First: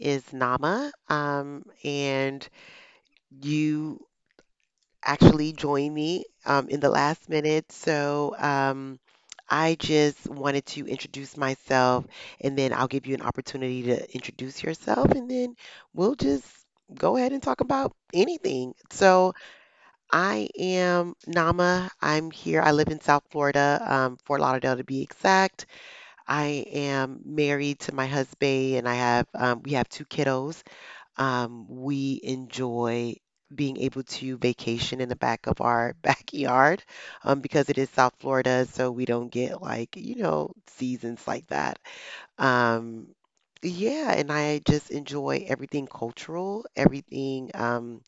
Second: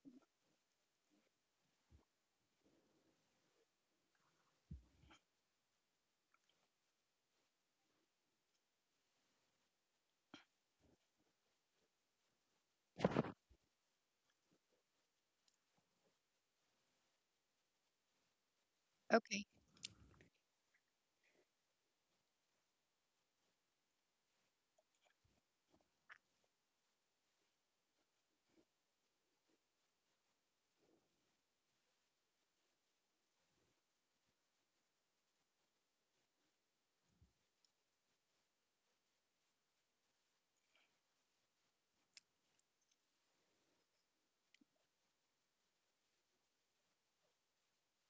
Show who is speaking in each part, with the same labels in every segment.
Speaker 1: is Nama, and you actually joined me in the last minute. So I just wanted to introduce myself, and then I'll give you an opportunity to introduce yourself, and then we'll just go ahead and talk about anything. So
Speaker 2: Okay,
Speaker 1: I am Nama. I'm here. I live in South Florida, Fort Lauderdale to be exact. I am married to my husband and I have we have two kiddos. We enjoy being able to vacation in the back of our backyard because it is South Florida, so we don't get like, you know, seasons like that. Um, yeah, and I just enjoy everything cultural, everything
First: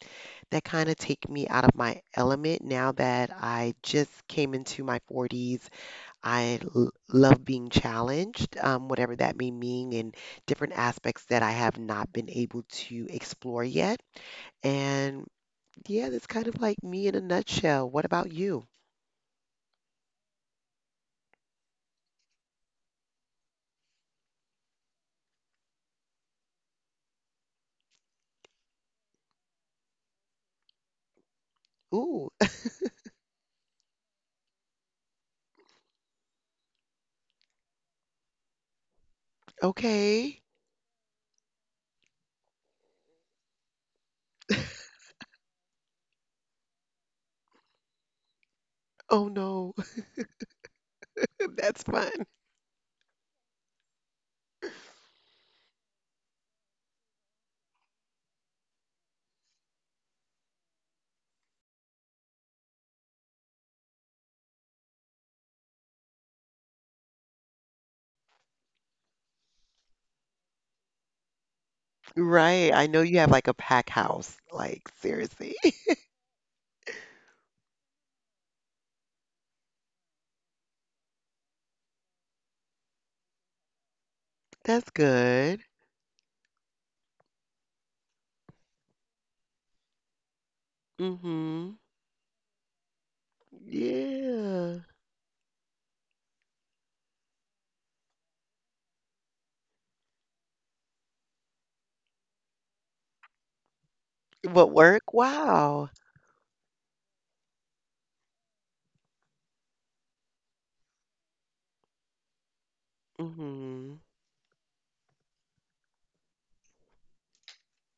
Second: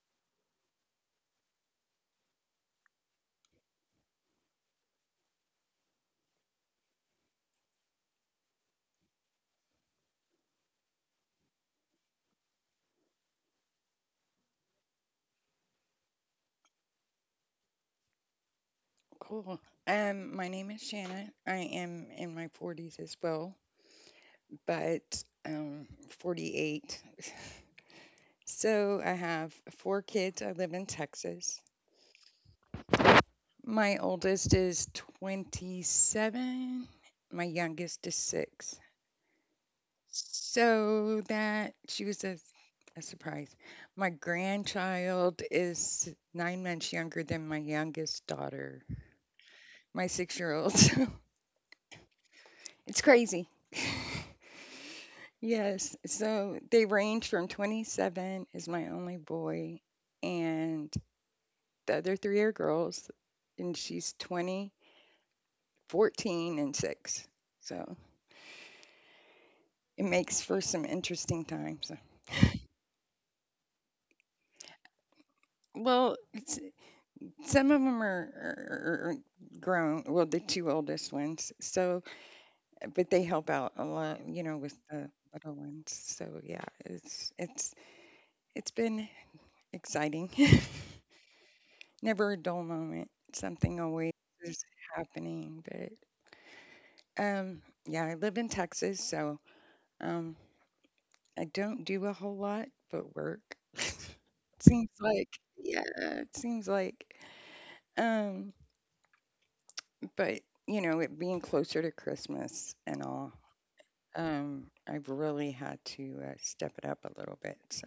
Speaker 1: that kind of take me out of my element now that I just came into my 40s. I love being challenged, whatever that may mean, in different aspects that I have not been able to explore yet. And yeah, that's kind of like me in a nutshell. What about you?
Speaker 2: cool. My name is Shannon. I am in my 40s as well, but 48. So I have four kids. I live in Texas.
Speaker 1: Ooh,
Speaker 2: My oldest is 27. My youngest is six.
Speaker 1: okay.
Speaker 2: So that she was a surprise. My grandchild is 9 months younger than my youngest daughter,
Speaker 1: Oh no,
Speaker 2: my 6 year old.
Speaker 1: that's fun.
Speaker 2: It's crazy. Yes, so they range from 27 is my only boy, and the other three are girls, and she's 20, 14, and 6. So it makes for some interesting times.
Speaker 1: Right. I know you have like a pack house. Like, seriously.
Speaker 2: Well, it's, some of them are grown, well, the two oldest ones. So, but they help out a lot, you know, with
Speaker 1: That's
Speaker 2: the little
Speaker 1: good.
Speaker 2: ones. So yeah, it's been exciting.
Speaker 1: Mm-hmm.
Speaker 2: Never a dull moment. Something always is
Speaker 1: Yeah.
Speaker 2: happening. But um, yeah, I live in Texas, so um, I don't do a whole lot but work.
Speaker 1: What
Speaker 2: seems
Speaker 1: work?
Speaker 2: like
Speaker 1: Wow.
Speaker 2: yeah, it seems like, um, but, you know, it being closer to Christmas and all,
Speaker 1: Mm-hmm.
Speaker 2: I've really had to step it up a little bit. So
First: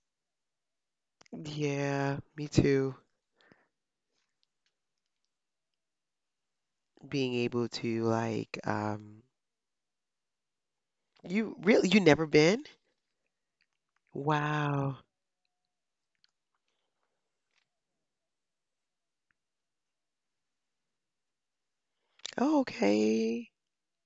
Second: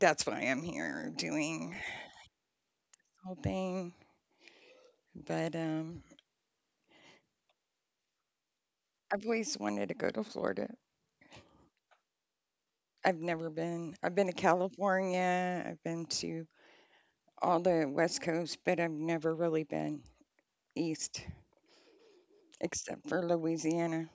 Speaker 2: that's why I'm here doing this
Speaker 1: Yeah, me too.
Speaker 2: whole thing. But
Speaker 1: Being able to like,
Speaker 2: I've always wanted to go to Florida.
Speaker 1: you really you never been?
Speaker 2: I've never been. I've been to
Speaker 1: Wow.
Speaker 2: California. I've been to all the West Coast, but I've never really been east
Speaker 1: Oh,
Speaker 2: except for
Speaker 1: okay.
Speaker 2: Louisiana.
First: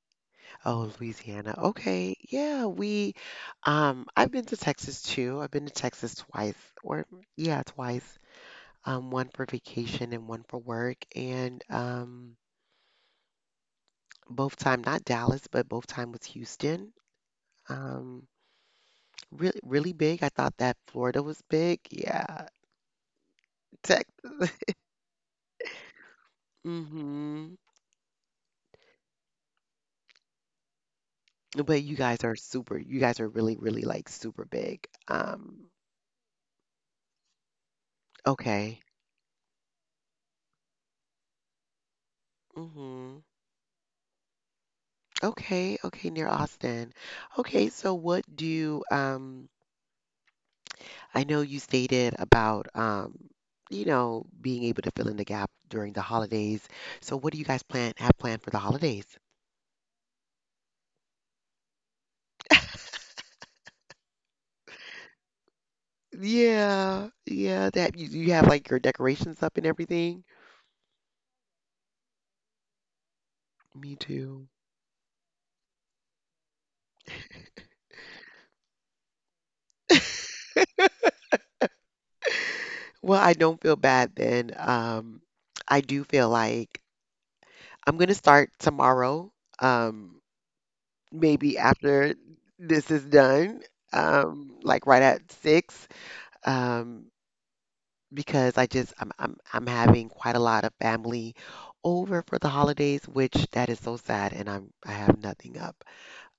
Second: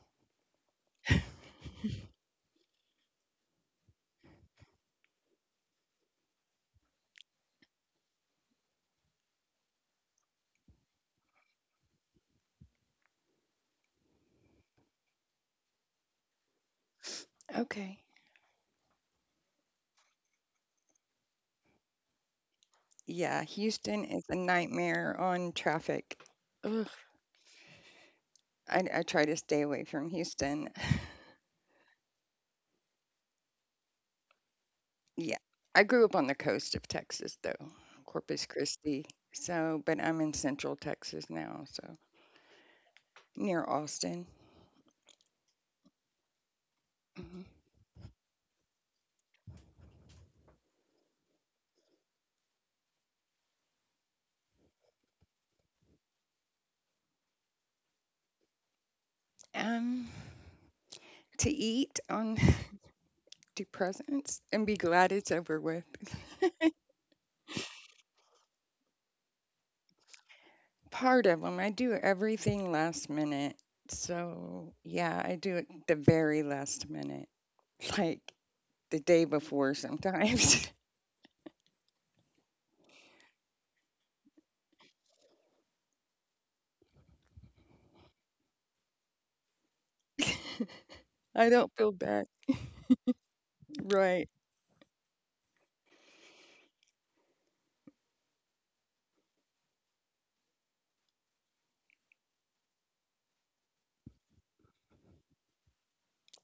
Speaker 1: Oh, Louisiana. Okay. Yeah, we I've been to Texas too. I've been to Texas twice or yeah, twice. One for vacation and one for work, and both time not Dallas, but both time was Houston.
Speaker 2: Okay.
Speaker 1: Um really really big. I thought that Florida was big. Yeah.
Speaker 2: Yeah, Houston is a
Speaker 1: Texas.
Speaker 2: nightmare on traffic. Ugh.
Speaker 1: Mm-hmm.
Speaker 2: I try to stay away from Houston.
Speaker 1: But you guys are really, really like super big.
Speaker 2: Yeah. I grew up on the coast of Texas, though, Corpus
Speaker 1: Okay.
Speaker 2: Christi. So, but I'm in central Texas now, so
Speaker 1: Hmm.
Speaker 2: near Austin.
Speaker 1: Okay, okay, near Austin.
Speaker 2: Mhm.
Speaker 1: Okay, so what do I know you stated about you know being able to fill in the gap during the holidays. So what do you guys plan have planned for the holidays?
Speaker 2: Um, to eat on depressants and be glad it's over with.
Speaker 1: Yeah, yeah, that you have like your decorations up and everything.
Speaker 2: Part of them, I do everything last minute.
Speaker 1: Me too.
Speaker 2: So, yeah, I do it the very last minute, like the day before sometimes.
Speaker 1: Well, I don't feel bad then. I do feel like I'm going to start tomorrow, um,
Speaker 2: I
Speaker 1: maybe
Speaker 2: don't feel
Speaker 1: after
Speaker 2: bad.
Speaker 1: this is done,
Speaker 2: Right.
Speaker 1: like right at six, um, because I just I'm having quite a lot of family over for the holidays, which that is so sad, and I have nothing up.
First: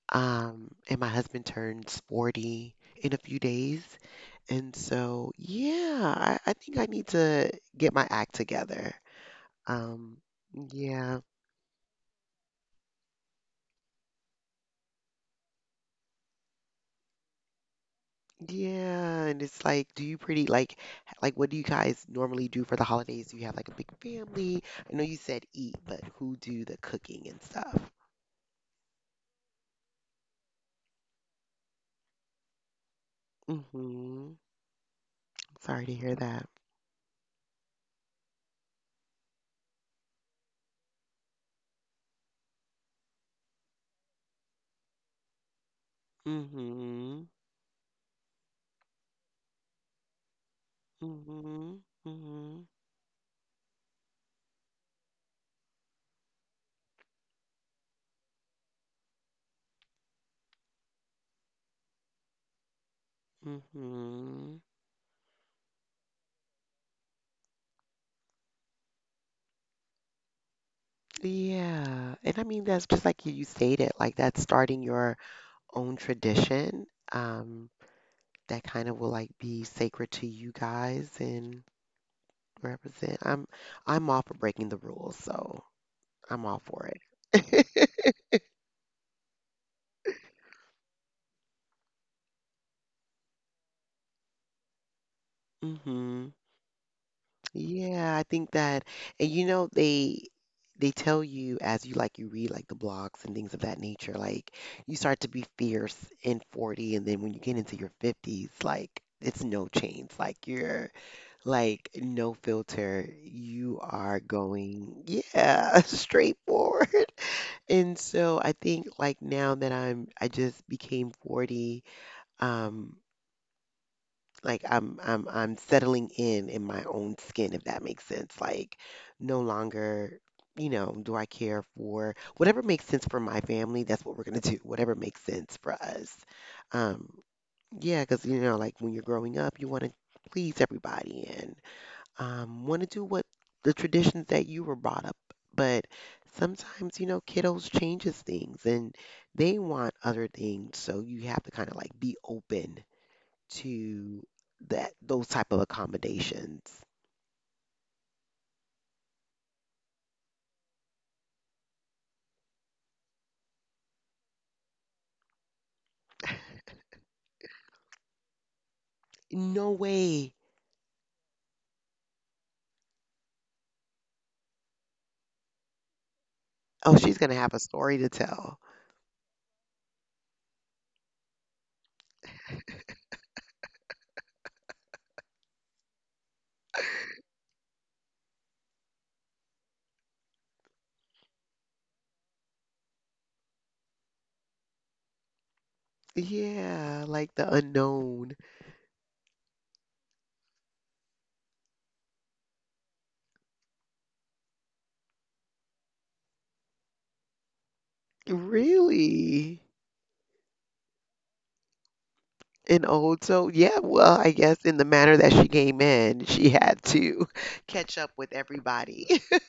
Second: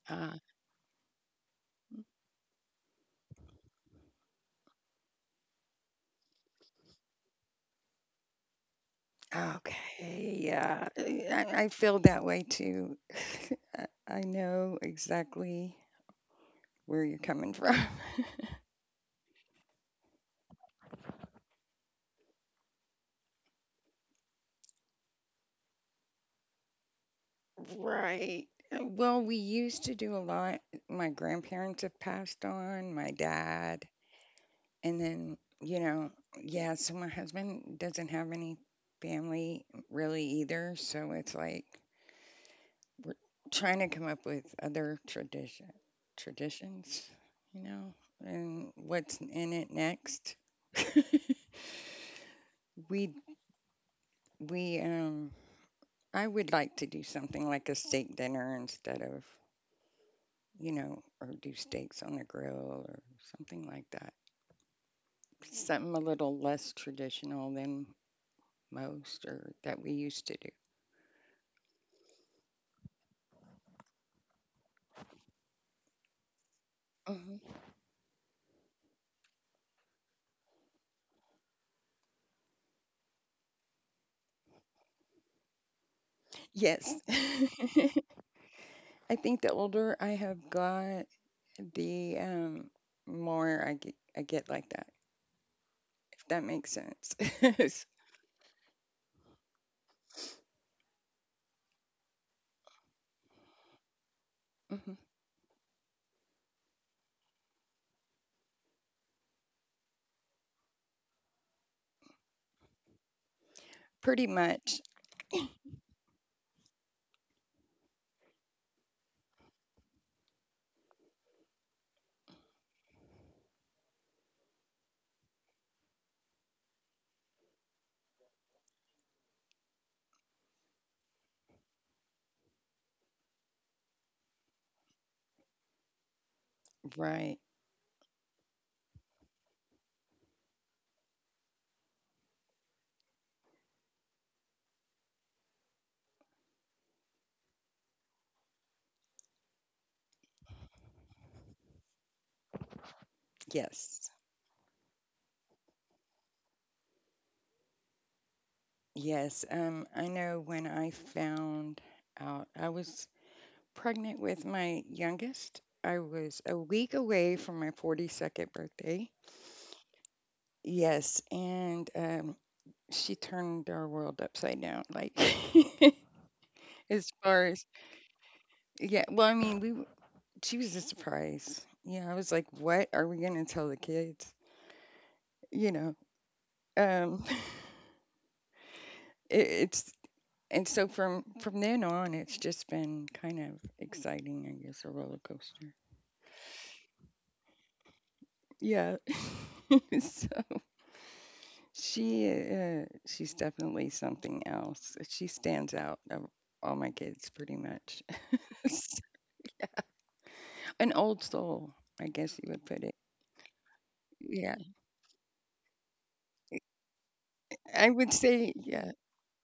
Speaker 2: Uh,
Speaker 1: And my husband turns 40 in a few days, and so yeah, I think I need to get my act together. Um,
Speaker 2: okay. Yeah.
Speaker 1: yeah.
Speaker 2: I feel that way too. I know exactly where you're coming from.
Speaker 1: Yeah, and it's like, do you pretty like like what do you guys normally do for the holidays? Do you have like a big family? I know you said eat, but who do the cooking and stuff?
Speaker 2: Right. Well, we used to do a lot. My grandparents have passed on, my dad,
Speaker 1: Mm-hmm.
Speaker 2: and then,
Speaker 1: Sorry to hear that.
Speaker 2: yeah, so my husband doesn't have any family really either, so it's like we're trying to come up with other traditions,
Speaker 1: Mm-hmm.
Speaker 2: you know, and what's in it next.
Speaker 1: Mm-hmm. Mm-hmm.
Speaker 2: We we I would like to do something like a steak dinner instead of or do steaks on a grill or something like that.
Speaker 1: Mm-hmm.
Speaker 2: Something a little less traditional than most or that we used to do.
Speaker 1: Yeah. And I mean that's just like you stated, like that's starting your own tradition.
Speaker 2: Mhm.
Speaker 1: That kind of will like be sacred to you guys and represent. I'm all for breaking the rules, so I'm all for
Speaker 2: Yes.
Speaker 1: it.
Speaker 2: I think the older I have got, the more I get like that, if
Speaker 1: Hmm.
Speaker 2: that makes sense.
Speaker 1: Yeah, I think that, and you know, they tell you as you like you read like the blogs and things of that nature, like you
Speaker 2: Mhm.
Speaker 1: start to be fierce in 40, and then when you get into your 50s, like it's no chains, like you're like no filter. You are
Speaker 2: Pretty much.
Speaker 1: going, yeah, straightforward. And so I think like now that I just became 40, um, like I'm settling in my own skin, if that makes sense. Like no longer, you know, do I care for whatever makes sense for my family, that's what we're gonna do. Whatever makes sense for us. Um,
Speaker 2: Right.
Speaker 1: yeah, because you know, like when you're growing up, you want to please everybody and want to do what the traditions that you were brought up. But sometimes, you know, kiddos changes things and they want other things, so you have to kind of like be open
Speaker 2: Yes.
Speaker 1: to that those type of accommodations.
Speaker 2: Yes. I know when I found out, I was pregnant with my youngest. I was a week away from my 42nd birthday.
Speaker 1: No way.
Speaker 2: Yes, and she turned our world upside down. Like,
Speaker 1: Oh,
Speaker 2: as
Speaker 1: she's gonna
Speaker 2: far
Speaker 1: have a
Speaker 2: as,
Speaker 1: story to tell.
Speaker 2: yeah, well, I mean, she was a surprise. Yeah, I was like, what are we going to tell the kids? You know. um, it, it's, and so from then on, it's just been kind of exciting, I guess, a roller coaster.
Speaker 1: Yeah, like the unknown.
Speaker 2: Yeah. She's definitely something else. She stands out of all my kids pretty much.
Speaker 1: Really?
Speaker 2: An old soul, I guess you would
Speaker 1: And
Speaker 2: put it.
Speaker 1: old, so yeah, well, I guess
Speaker 2: Yeah.
Speaker 1: in the manner that she came in, she had to
Speaker 2: I
Speaker 1: catch up
Speaker 2: would
Speaker 1: with
Speaker 2: say yeah,
Speaker 1: everybody.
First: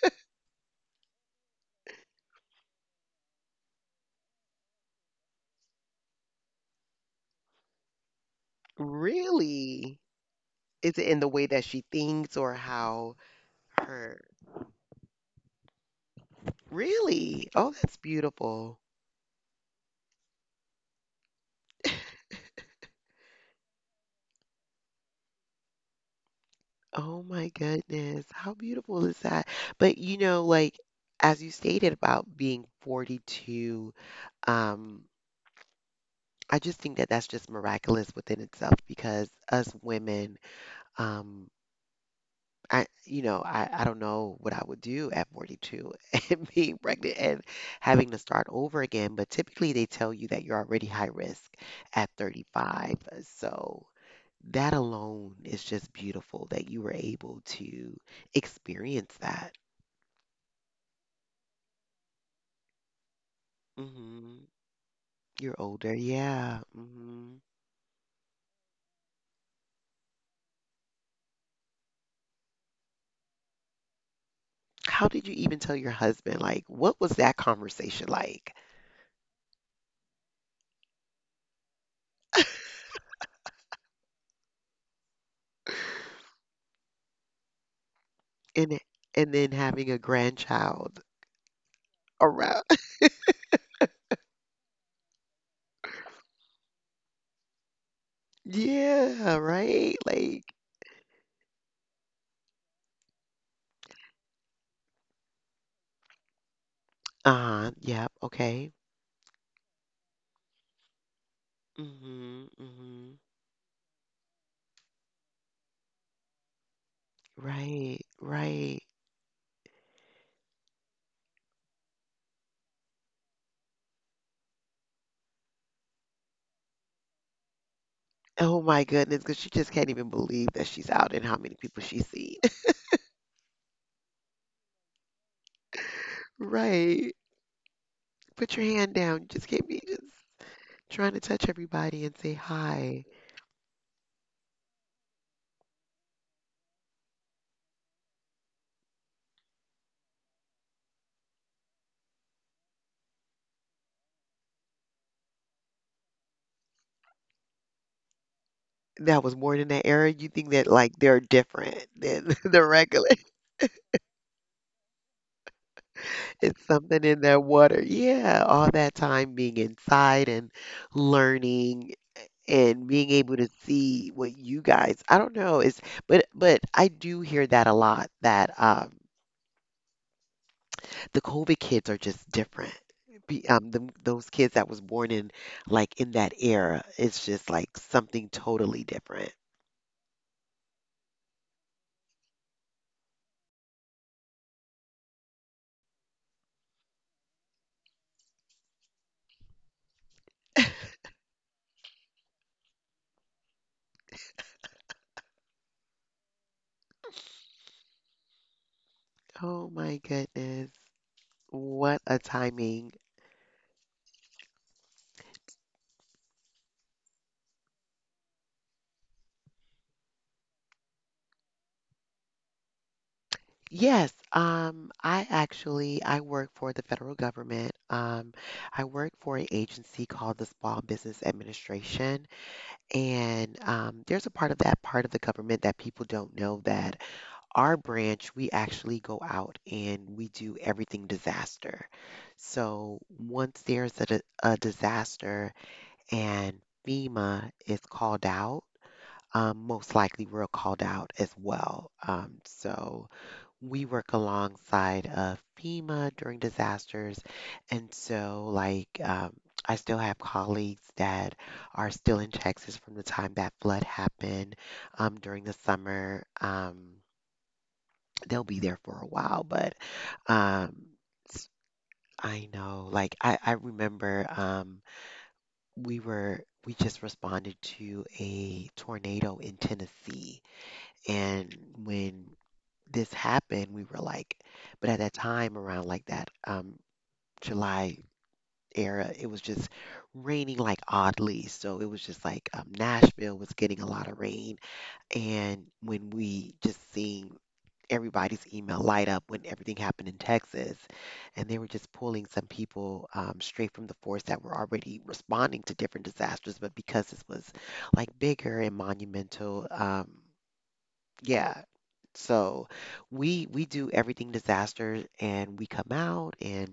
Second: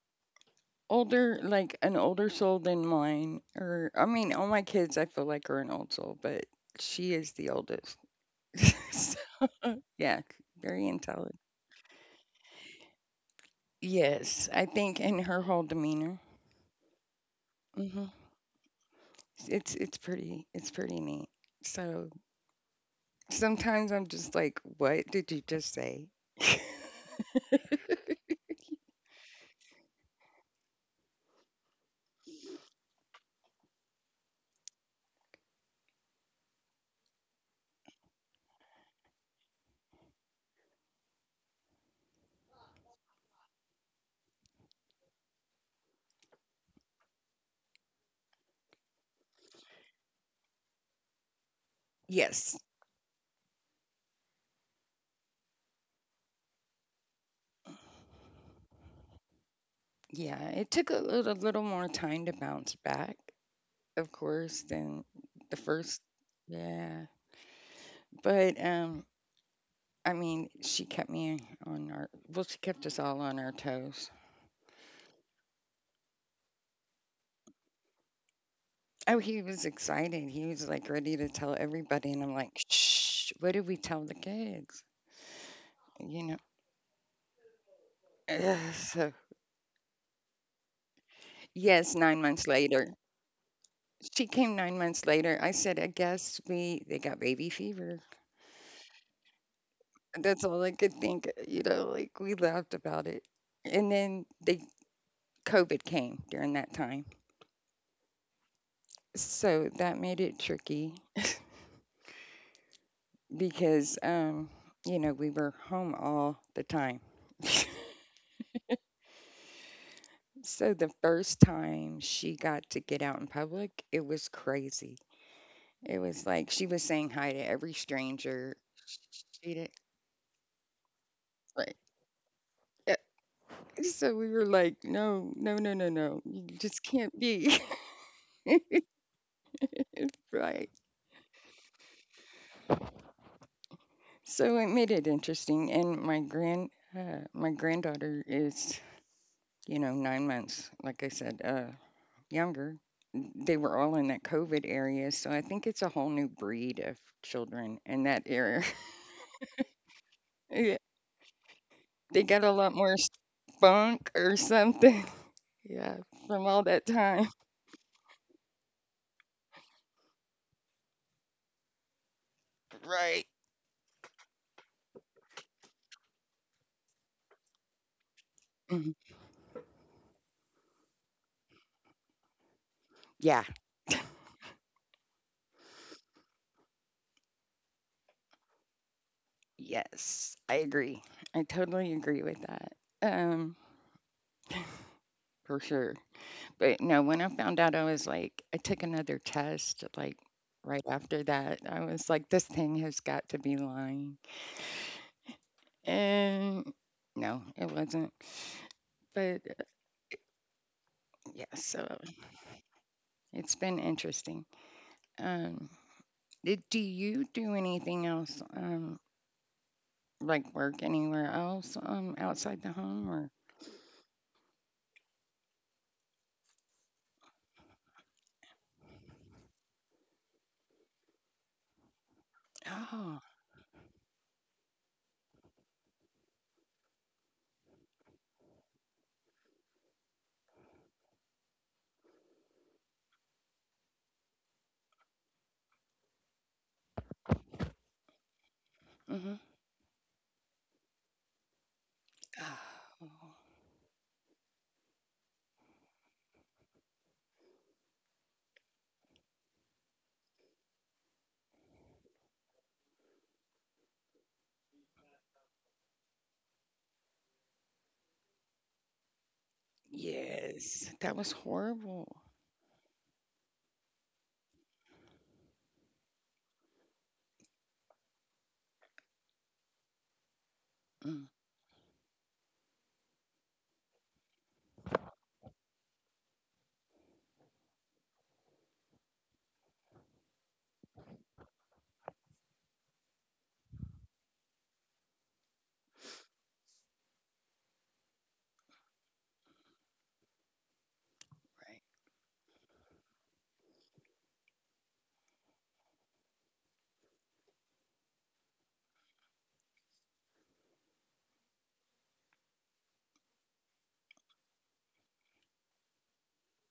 Speaker 2: older like an older soul than mine or I mean all my kids I feel like are an old soul, but she is the oldest. So,
Speaker 1: Really?
Speaker 2: yeah, very
Speaker 1: Is it in the
Speaker 2: intelligent.
Speaker 1: way that she thinks or how her?
Speaker 2: Yes, I think in her whole demeanor.
Speaker 1: Really? Oh, that's
Speaker 2: hmm
Speaker 1: beautiful.
Speaker 2: it's pretty neat. So sometimes I'm just like, what did you just say?
Speaker 1: Oh my goodness, how beautiful is that? But you know, like as you stated about being 42, um, I just think that that's just miraculous within itself because us women, um, I you know, I don't know what I would do at 42 and being pregnant and having to start over again. But typically they tell you that you're already high risk at
Speaker 2: Yes.
Speaker 1: 35. So that alone is just beautiful that you were able to experience that.
Speaker 2: Yeah, it took a little more time to bounce back,
Speaker 1: Mm
Speaker 2: of
Speaker 1: hmm.
Speaker 2: course, than
Speaker 1: You're
Speaker 2: the
Speaker 1: older.
Speaker 2: first.
Speaker 1: Yeah.
Speaker 2: Yeah.
Speaker 1: Hmm.
Speaker 2: But I mean, she kept us all on our toes.
Speaker 1: How did you even tell your husband? Like, what was that conversation like?
Speaker 2: Oh, he was excited. He was like ready to tell everybody and I'm like, "Shh, what did we tell the kids?" You know. Ugh,
Speaker 1: And
Speaker 2: so
Speaker 1: and then having a grandchild
Speaker 2: yes, 9 months
Speaker 1: around.
Speaker 2: later. She came 9 months later. I said, "I guess we they got baby fever."
Speaker 1: Yeah, right?
Speaker 2: That's
Speaker 1: Like,
Speaker 2: all I could think, you know, like we laughed about it. And then they COVID came during that time.
Speaker 1: uh-huh. Yep. Okay.
Speaker 2: So that made it tricky
Speaker 1: Mm hmm, mm hmm.
Speaker 2: because we were home all the time.
Speaker 1: Right. Right.
Speaker 2: So the first time she got to get out in public, it was crazy. It was like she was saying hi to every stranger.
Speaker 1: Oh my goodness, because she
Speaker 2: She did
Speaker 1: just can't even believe that she's out and how many
Speaker 2: like
Speaker 1: people she's seen.
Speaker 2: yeah. So we were like, no, no, no, no, no. You just
Speaker 1: Right.
Speaker 2: can't be
Speaker 1: Put your hand down. You just can't be just
Speaker 2: right.
Speaker 1: trying to touch everybody and say hi.
Speaker 2: So it made it interesting. And my granddaughter is, 9 months, like I said, younger. They were all in that COVID area, so I think it's a whole new breed of children in that era.
Speaker 1: That was born in that era, you think that
Speaker 2: Yeah,
Speaker 1: like they're different
Speaker 2: they
Speaker 1: than
Speaker 2: got a
Speaker 1: the
Speaker 2: lot more
Speaker 1: regular.
Speaker 2: spunk or something. Yeah, from
Speaker 1: It's
Speaker 2: all that
Speaker 1: something in
Speaker 2: time.
Speaker 1: their water. Yeah, all that time being inside and learning and being
Speaker 2: Right.
Speaker 1: able to see what you guys, I don't know, is but I do hear that a lot that
Speaker 2: Mhm.
Speaker 1: the COVID kids are just different.
Speaker 2: Yeah,
Speaker 1: Those kids that was born in like in that era, it's just like something totally different.
Speaker 2: yes, I agree. I totally agree with that. Um, for sure. But no, when I found out, I was like, I took another test like right after that. I was like, this thing has got to be lying. And no, it wasn't. But
Speaker 1: Oh my goodness.
Speaker 2: yeah, so
Speaker 1: What a timing.
Speaker 2: it's been interesting. Um, do you do anything else, like work anywhere else outside the home or?
Speaker 1: Yes, I actually I work for the federal government. I work for an agency called the Small Business Administration,
Speaker 2: Oh.
Speaker 1: and there's a part of that part of the government that people don't know that our branch we actually go out and we do everything disaster. So once there's a disaster and FEMA is called out,
Speaker 2: hmm
Speaker 1: most likely we're called out as well. So
Speaker 2: oh,
Speaker 1: we work alongside of FEMA during disasters. And so, like, I still have colleagues that are still in Texas from the time that flood happened during the summer. They'll be there for a while, but um,
Speaker 2: yes, that was
Speaker 1: s-
Speaker 2: horrible.
Speaker 1: I know, like, I remember we were, we just responded to a tornado in Tennessee.
Speaker 2: Mm,
Speaker 1: And when this happened, we were like, but at that time around like that July era, it was just raining like oddly. So it was just like Nashville was getting a lot of rain. And when we just seen everybody's email light up when everything happened in Texas, and they were
Speaker 2: right.
Speaker 1: just pulling some people straight from the force that were already responding to different disasters, but because this was like bigger and monumental. Yeah, so we do everything disaster and we come out and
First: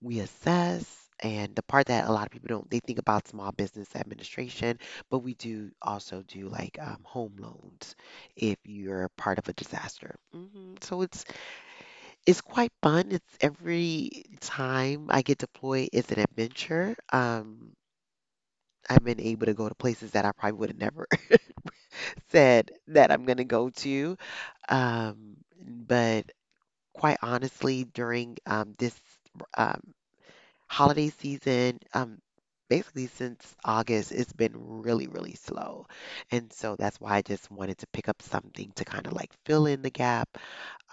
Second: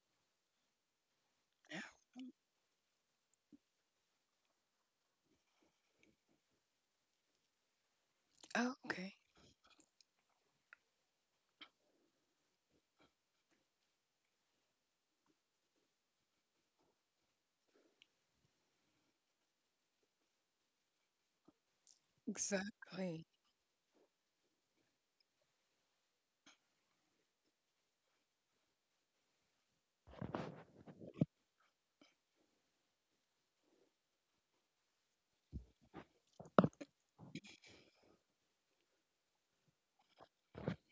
Speaker 1: we assess and the part that a lot of people don't they think about small business administration, but we do also do like home loans if
Speaker 2: Yeah.
Speaker 1: you're
Speaker 2: Okay,
Speaker 1: part of a disaster. Hmm. So it's quite fun. It's every time I get deployed, it's an adventure. I've been able to go to places that I probably would have never said that I'm
Speaker 2: exactly.
Speaker 1: gonna go to. Um, but quite honestly, during this um, holiday season, basically since August, it's been really, really slow. And so that's why I just wanted to pick up something to kind of like fill in the gap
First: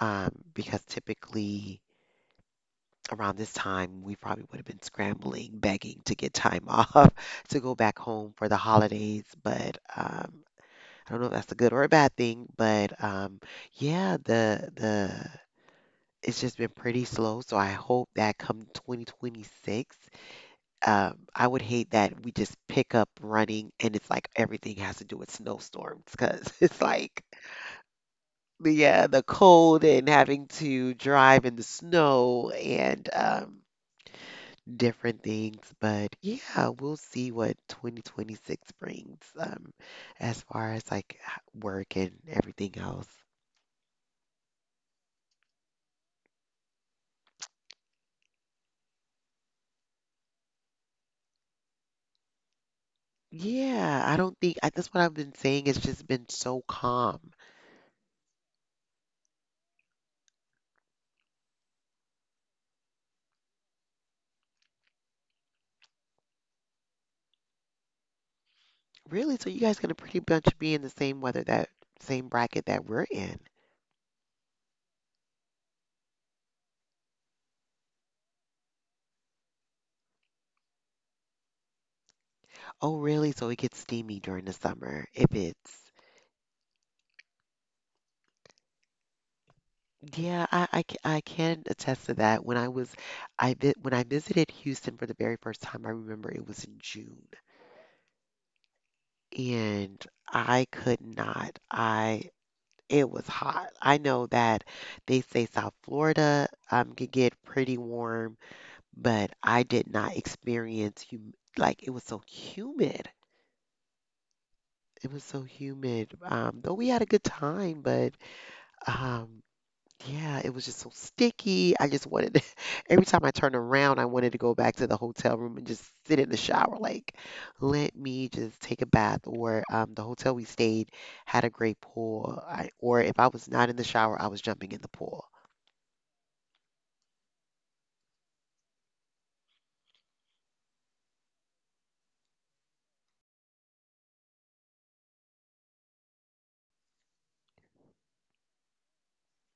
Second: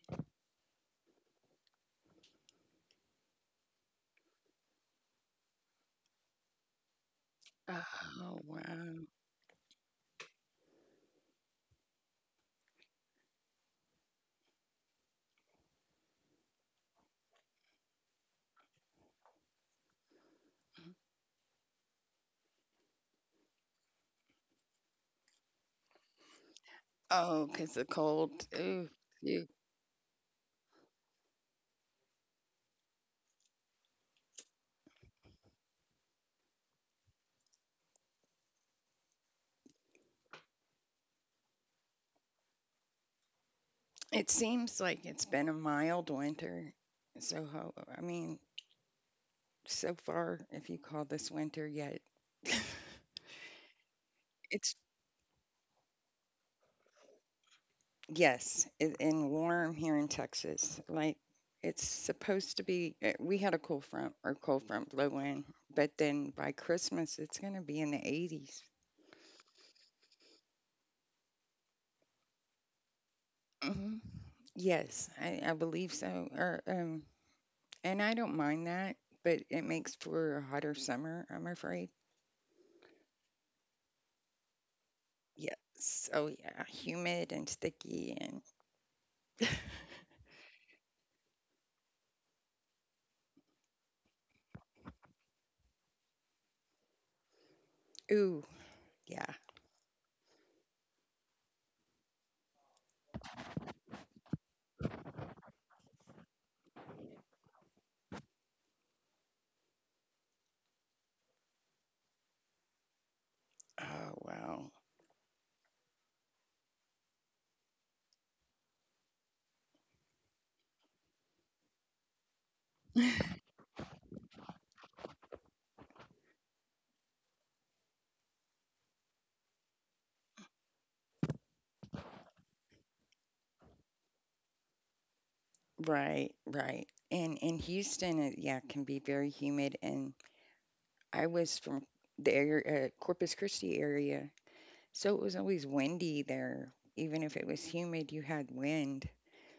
Speaker 1: because typically around this time, we probably would have been scrambling, begging to get time off to go back home
Speaker 2: Oh,
Speaker 1: for the
Speaker 2: wow.
Speaker 1: holidays. But I don't know if that's a good or a bad thing, but yeah, the it's just been pretty slow. So I hope that come 2026, I would hate that we just pick up running and it's like everything has to do with snowstorms because it's like
Speaker 2: Oh, 'cause the cold.
Speaker 1: the
Speaker 2: Ooh,
Speaker 1: yeah the
Speaker 2: ew.
Speaker 1: cold and having to drive in the snow and different things. But yeah, we'll see what 2026 brings as far as like work and everything else.
Speaker 2: It seems like it's been a mild winter. So, I mean, so far, if you call this winter yet,
Speaker 1: Yeah, I don't think
Speaker 2: it's,
Speaker 1: that's what I've been saying. It's just been so calm.
Speaker 2: yes, it, and warm here in Texas. Like, it's supposed to be, we had a cold front blow in, but then by Christmas, it's going to be in the 80s.
Speaker 1: Really? So you guys gonna pretty much be in the same weather that same bracket that we're in.
Speaker 2: hmm Yes, I believe so. And I don't mind that, but it makes for a hotter summer, I'm afraid.
Speaker 1: Oh, really? So it gets steamy during the summer if it's
Speaker 2: Yes. Oh, yeah. Humid and sticky and
Speaker 1: yeah, I can attest to that. When I was I vi when I visited Houston for the very first time, I remember it was in June
Speaker 2: ooh, yeah.
Speaker 1: and I could not. I it was hot. I know that they say South Florida can get pretty warm, but I did not experience hum like it was so humid.
Speaker 2: Oh, wow.
Speaker 1: It was so humid. Though we had a good time. But um, yeah, it was just so sticky. I just wanted to, every time I turned around, I wanted to go back to the hotel room and just sit in the shower. Like, let me just take a bath. Or the hotel we stayed had a great pool. I, or if I was not in the shower, I was jumping in the pool.
Speaker 2: Right, right. And in Houston, it, yeah, can be very humid. And I was from the area, Corpus Christi area, so it was always windy there. Even if it was humid, you had wind.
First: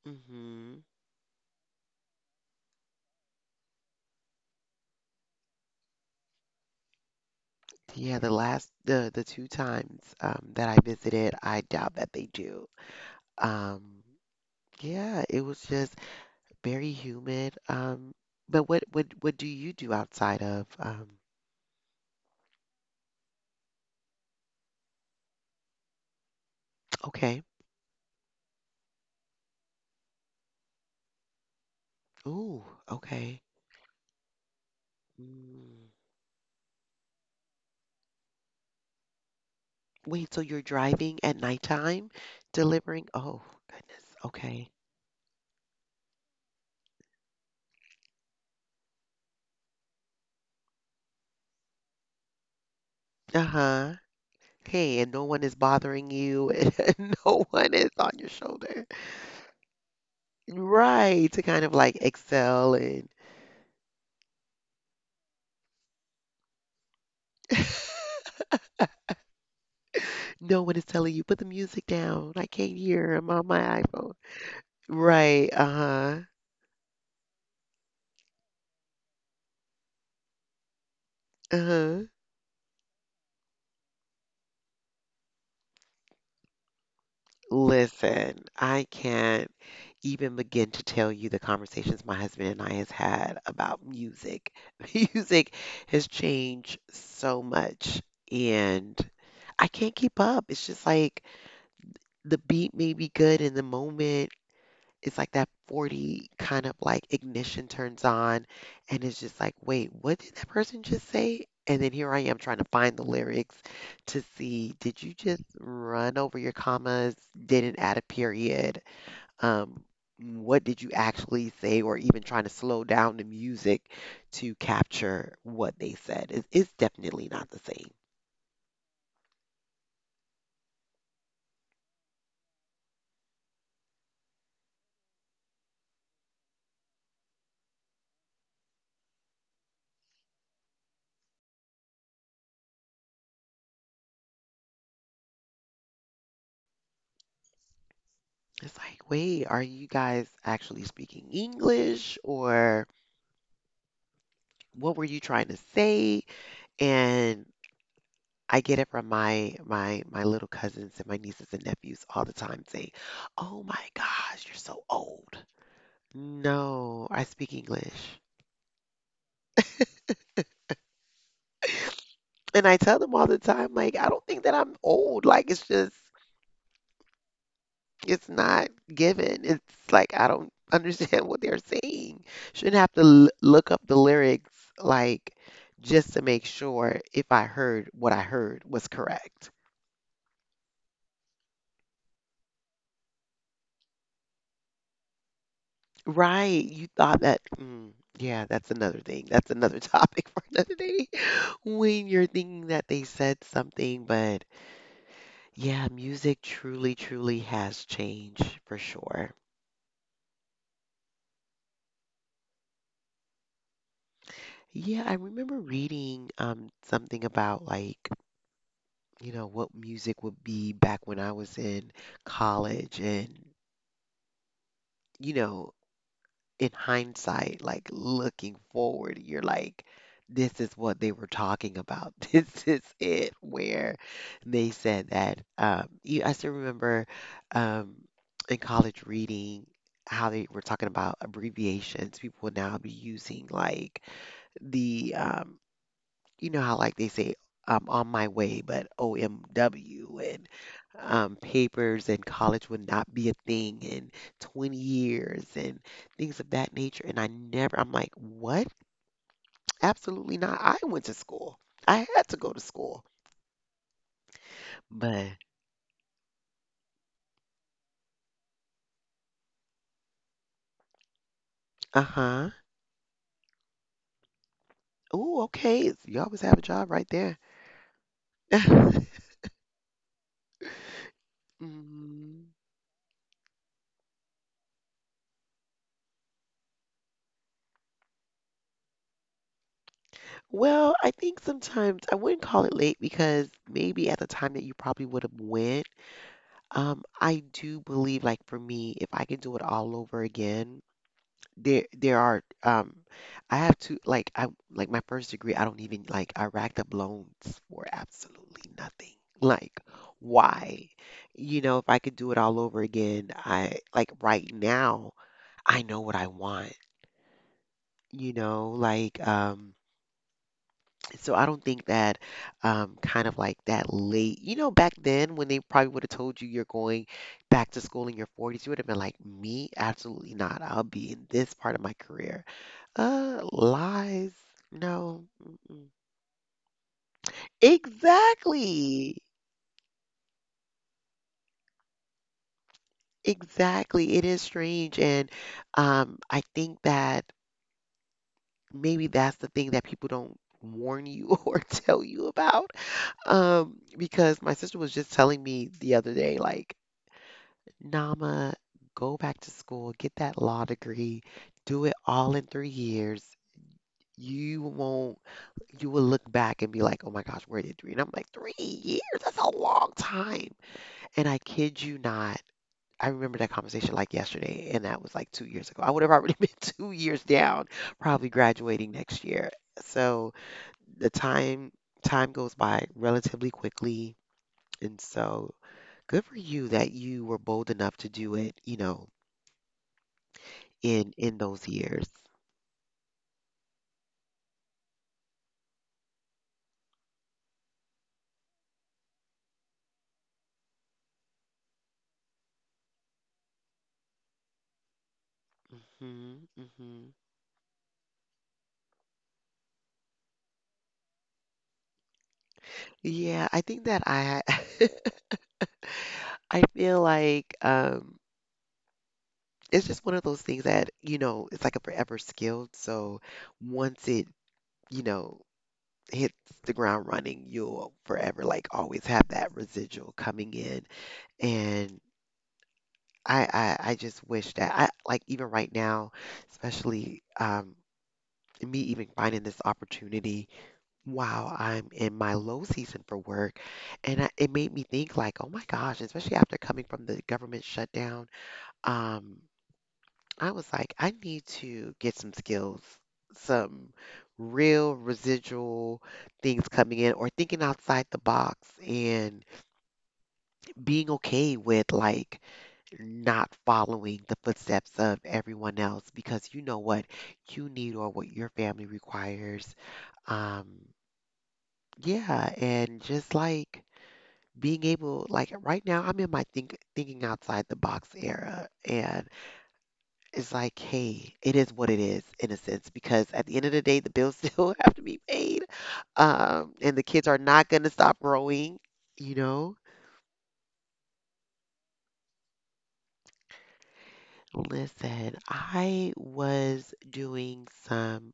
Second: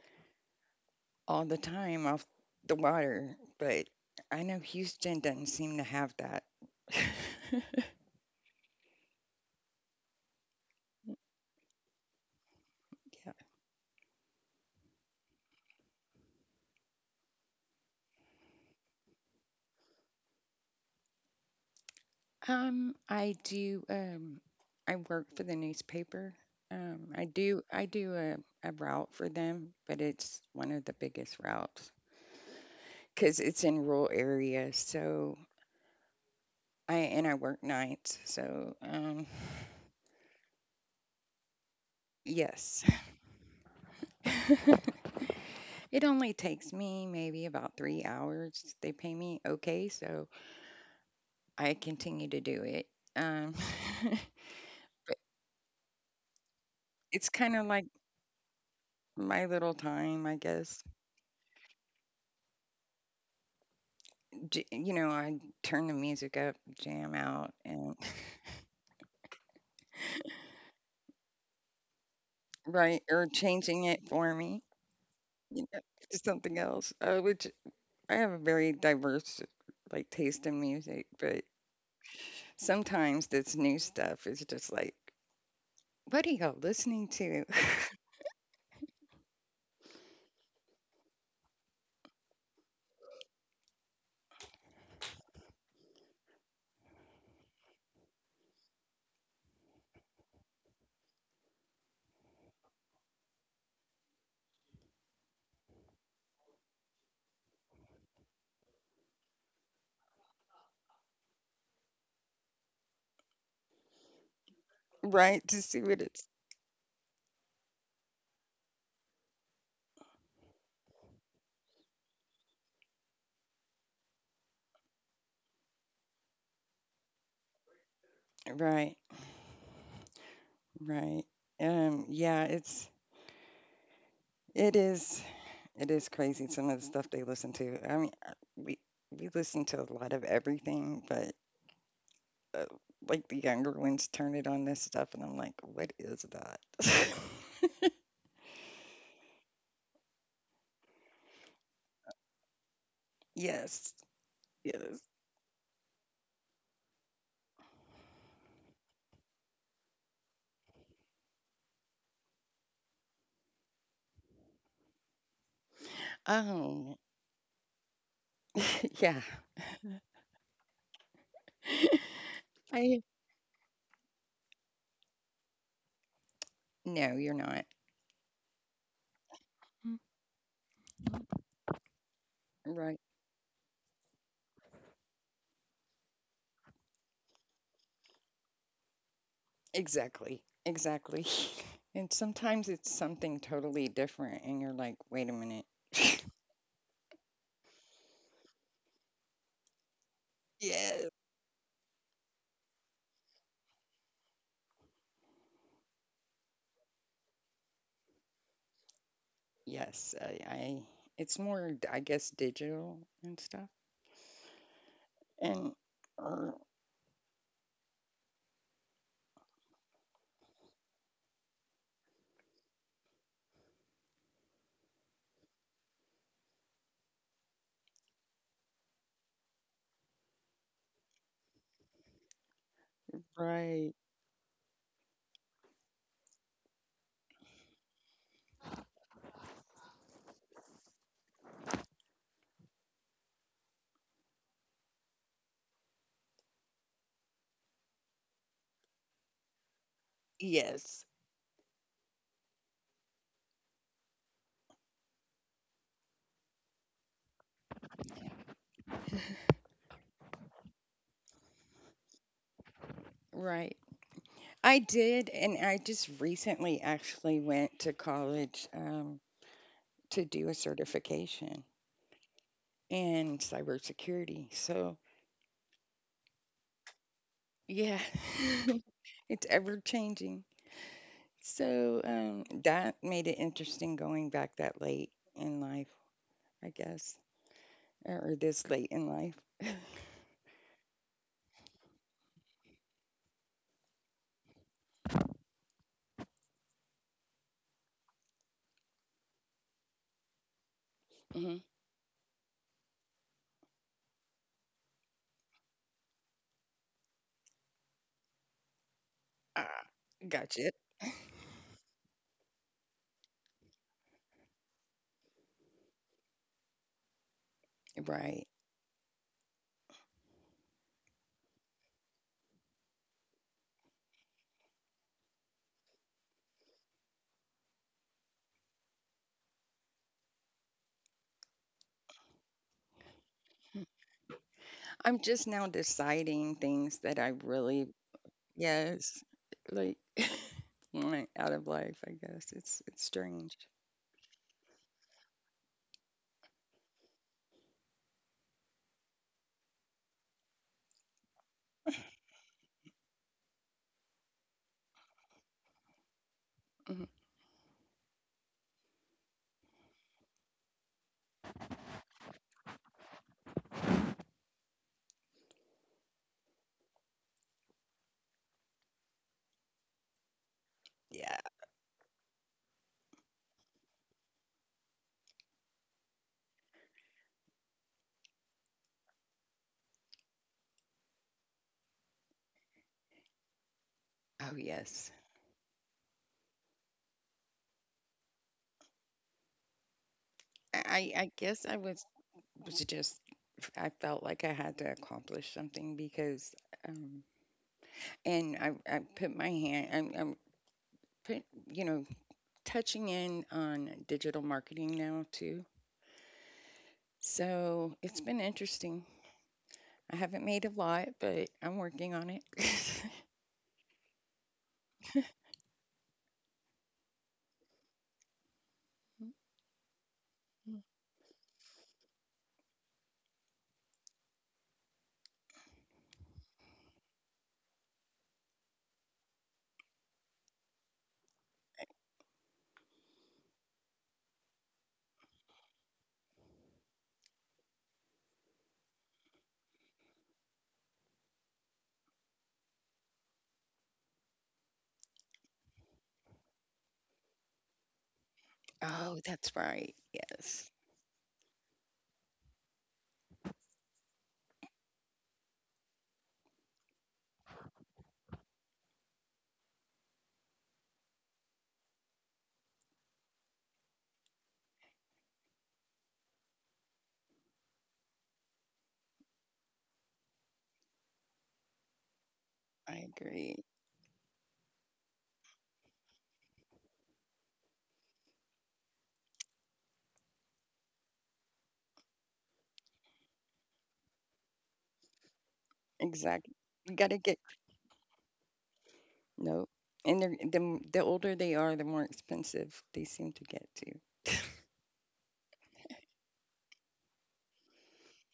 Speaker 1: hmm
Speaker 2: All the time off the water, but I know Houston doesn't seem to have that. Yeah.
Speaker 1: Yeah, the last the two times that I visited, I doubt that they do. Um, yeah, it was just very humid. But what do you do outside of
Speaker 2: I do. I work for the newspaper. I
Speaker 1: okay.
Speaker 2: do. I do a route for them, but it's one of the biggest routes
Speaker 1: Ooh, okay.
Speaker 2: because it's in rural areas. So
Speaker 1: Mm.
Speaker 2: I work nights. So
Speaker 1: Wait, so you're driving at nighttime
Speaker 2: yes.
Speaker 1: delivering? Oh, goodness. Okay.
Speaker 2: It only takes me maybe about 3 hours. They pay me okay, so I continue to do it. Um,
Speaker 1: Uh-huh. Hey, and no one is bothering you and
Speaker 2: it's
Speaker 1: no
Speaker 2: kind of
Speaker 1: one
Speaker 2: like
Speaker 1: is on your shoulder.
Speaker 2: my little time, I guess.
Speaker 1: Right, to kind of like excel. And
Speaker 2: I turn the music up, jam out, and
Speaker 1: no one is telling you, put the music down. I can't
Speaker 2: right,
Speaker 1: hear.
Speaker 2: or
Speaker 1: I'm on my
Speaker 2: changing it
Speaker 1: iPhone.
Speaker 2: for me,
Speaker 1: Right.
Speaker 2: you know, to
Speaker 1: Uh-huh.
Speaker 2: something else. Which I have a very diverse like taste in music, but
Speaker 1: Uh-huh.
Speaker 2: sometimes this new stuff is just like, what are y'all listening to?
Speaker 1: Listen, I can't even begin to tell you the conversations my husband and I has had about music. Music has changed so much, and I can't keep up. It's just like the beat may be good in the moment. It's like that 40 kind of like ignition turns on, and it's just like, wait, what did that person just say? And then here I am trying to find the lyrics to see, did you just
Speaker 2: Right, to see what
Speaker 1: run
Speaker 2: it's.
Speaker 1: over your commas, didn't add a period, um what did you actually say? Or even trying to slow down the music to capture what they said. It's definitely not the same.
Speaker 2: Right, right. Yeah, it is It is crazy some of the stuff they listen to. I mean, we listen to a lot of everything, but uh, like the younger ones turn it on this stuff, and I'm like, what is that?
Speaker 1: It's like, wait, are you guys actually speaking English? Or
Speaker 2: Yes,
Speaker 1: what
Speaker 2: yes.
Speaker 1: were you trying to say? And I get it from my little cousins and my nieces and nephews all the time saying, "Oh my gosh, you're so old."
Speaker 2: Um,
Speaker 1: No, I speak English.
Speaker 2: yeah.
Speaker 1: And I tell
Speaker 2: I
Speaker 1: them all the time, like, I don't think that I'm old. Like, it's just,
Speaker 2: No, you're not
Speaker 1: it's not given. It's like, I don't understand what they're saying. Shouldn't have
Speaker 2: right.
Speaker 1: to l look up the lyrics, like, just to make sure if I heard what I heard was correct.
Speaker 2: Exactly, exactly. And sometimes it's something totally different, and you're like, wait a minute.
Speaker 1: Right. You thought that, mm, yeah, that's another thing. That's another topic for another
Speaker 2: Yes,
Speaker 1: day. When you're thinking that they said something, but yeah, music truly, truly has changed for sure.
Speaker 2: yes. I. It's more, I guess, digital and stuff.
Speaker 1: Yeah, I remember
Speaker 2: And
Speaker 1: reading
Speaker 2: uh,
Speaker 1: something about like, you know, what music would be back when I was in college. And you know, in hindsight, like looking forward, you're like, this is what they were talking about. This is it, where
Speaker 2: right.
Speaker 1: they said that. You, I still remember um, in college reading how they were talking about abbreviations. People would now be using like the you know how like they say I'm on my way, but OMW. and
Speaker 2: Yes.
Speaker 1: um, papers and college would not be a thing in 20 years and things of that nature. And I never, I'm like, what? Absolutely not. I went to school. I had to go to school.
Speaker 2: Right. I
Speaker 1: But,
Speaker 2: did, and I just recently actually went to college to do a certification
Speaker 1: uh-huh.
Speaker 2: in cybersecurity. So,
Speaker 1: Oh, okay. It's- you always have a job right there.
Speaker 2: yeah, it's ever changing. So,
Speaker 1: Mm.
Speaker 2: that made it interesting going back that late in life, I guess, or this late in life.
Speaker 1: Well, I think sometimes I wouldn't call it late, because maybe at the time that you probably would have went. I do believe, like for me, if I could do it all over again,
Speaker 2: hmm
Speaker 1: there are I have to like I like my first degree. I don't even like I racked up loans for absolutely nothing. Like,
Speaker 2: Ah, gotcha.
Speaker 1: why? You know, if I could do it all over again, I like right now I know what I want. You
Speaker 2: Right.
Speaker 1: know, like. So I don't think that kind of like that late, you know, back then when they probably would have told you you're going back to school in your 40s, you would have been like, me? Absolutely not. I'll be in this part of my career. Lies.
Speaker 2: I'm
Speaker 1: No.
Speaker 2: just now
Speaker 1: Mm-mm.
Speaker 2: deciding things that I really.
Speaker 1: Exactly.
Speaker 2: Yes, like out of life, I guess. It's strange.
Speaker 1: Exactly. It is strange. And I think that maybe that's the thing that people don't warn you or tell you about. Because my sister was just telling me the other day, like,
Speaker 2: Mhm.
Speaker 1: Nama, go back to school, get that law degree, do it all in 3 years. You won't, you will look back and be like, oh my gosh, where did three? And I'm like, 3 years? That's a long time. And
Speaker 2: Yeah.
Speaker 1: I kid you not, I remember that conversation like yesterday, and that was like 2 years ago. I would have already been 2 years down, probably graduating next year. So the time time goes by relatively quickly.
Speaker 2: Oh
Speaker 1: And
Speaker 2: yes.
Speaker 1: so good for you that you were bold enough to do it, you know,
Speaker 2: I
Speaker 1: in
Speaker 2: I guess
Speaker 1: those
Speaker 2: I
Speaker 1: years.
Speaker 2: was just I felt like I had to accomplish something because um and I put my hand I'm put touching in on digital marketing now too.
Speaker 1: hmm hmm
Speaker 2: So it's been interesting. I haven't made a lot, but I'm working on it.
Speaker 1: Yeah, I think that I I feel like it's just one of those things that, you know, it's like a forever skill. So once it, you know, hits the ground running, you'll forever like always have that residual coming in. And I I just wish that I like even right now, especially me even finding this opportunity while I'm in my low season for work. And I, it made me think like, oh my gosh, especially after coming from the government shutdown,
Speaker 2: Oh,
Speaker 1: um,
Speaker 2: that's right.
Speaker 1: I
Speaker 2: Yes,
Speaker 1: was like, I need to get some skills, some real residual things coming in, or thinking outside the box and being okay with like not following the footsteps of everyone else, because you know what you need or what your family requires. Um, yeah,
Speaker 2: I
Speaker 1: and just
Speaker 2: agree.
Speaker 1: like being able like right now I'm in my thinking outside the box era. And it's like, hey, it is what it is, in a sense, because at the end of the day the bills still have to be paid
Speaker 2: Exactly.
Speaker 1: um And
Speaker 2: You
Speaker 1: the
Speaker 2: gotta
Speaker 1: kids are
Speaker 2: get
Speaker 1: not going to stop growing, you
Speaker 2: no.
Speaker 1: know.
Speaker 2: And they're the older they are, the more expensive they seem to get too.
Speaker 1: Listen, I was doing some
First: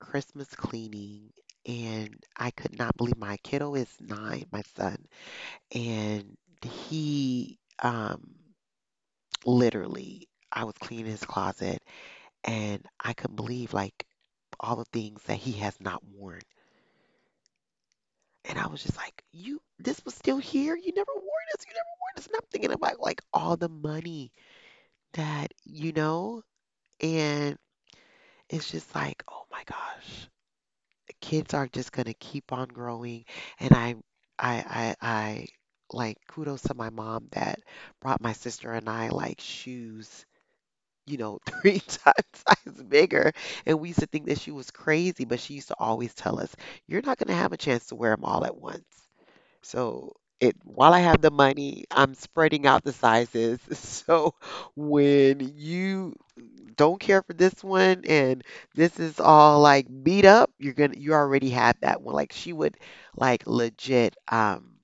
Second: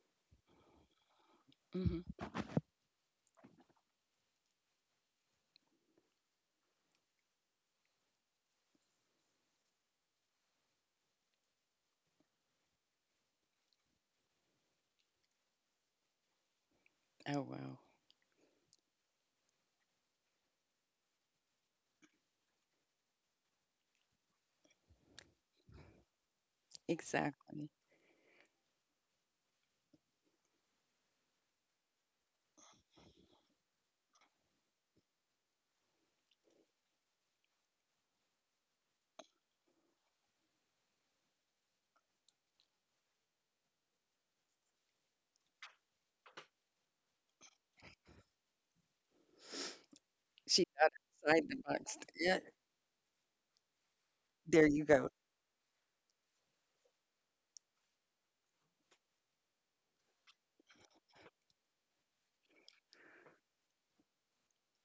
Speaker 1: Christmas cleaning,
Speaker 2: hmm
Speaker 1: and I could not believe my kiddo is 9, my son. And He literally, I was cleaning his closet, and I couldn't believe like all the things that he has not worn.
Speaker 2: Oh wow.
Speaker 1: And I was just like, "You, this was still here. You never wore this. You never wore this." And I'm thinking about like all the money that, you know, and
Speaker 2: Exactly.
Speaker 1: it's just like, oh my gosh, kids are just gonna keep on growing. And I like kudos to my mom that brought my sister and I like shoes, you know, three times bigger. And we used to think that she was crazy, but she used to always tell us, you're not going to have a chance to wear them all at once. So, it,
Speaker 2: She got
Speaker 1: while I have the
Speaker 2: outside the
Speaker 1: money,
Speaker 2: box.
Speaker 1: I'm
Speaker 2: Yeah.
Speaker 1: spreading out the sizes. So
Speaker 2: There you go.
Speaker 1: when you don't care for this one and this is all like beat up, you're gonna you already have that one. Like she would like legit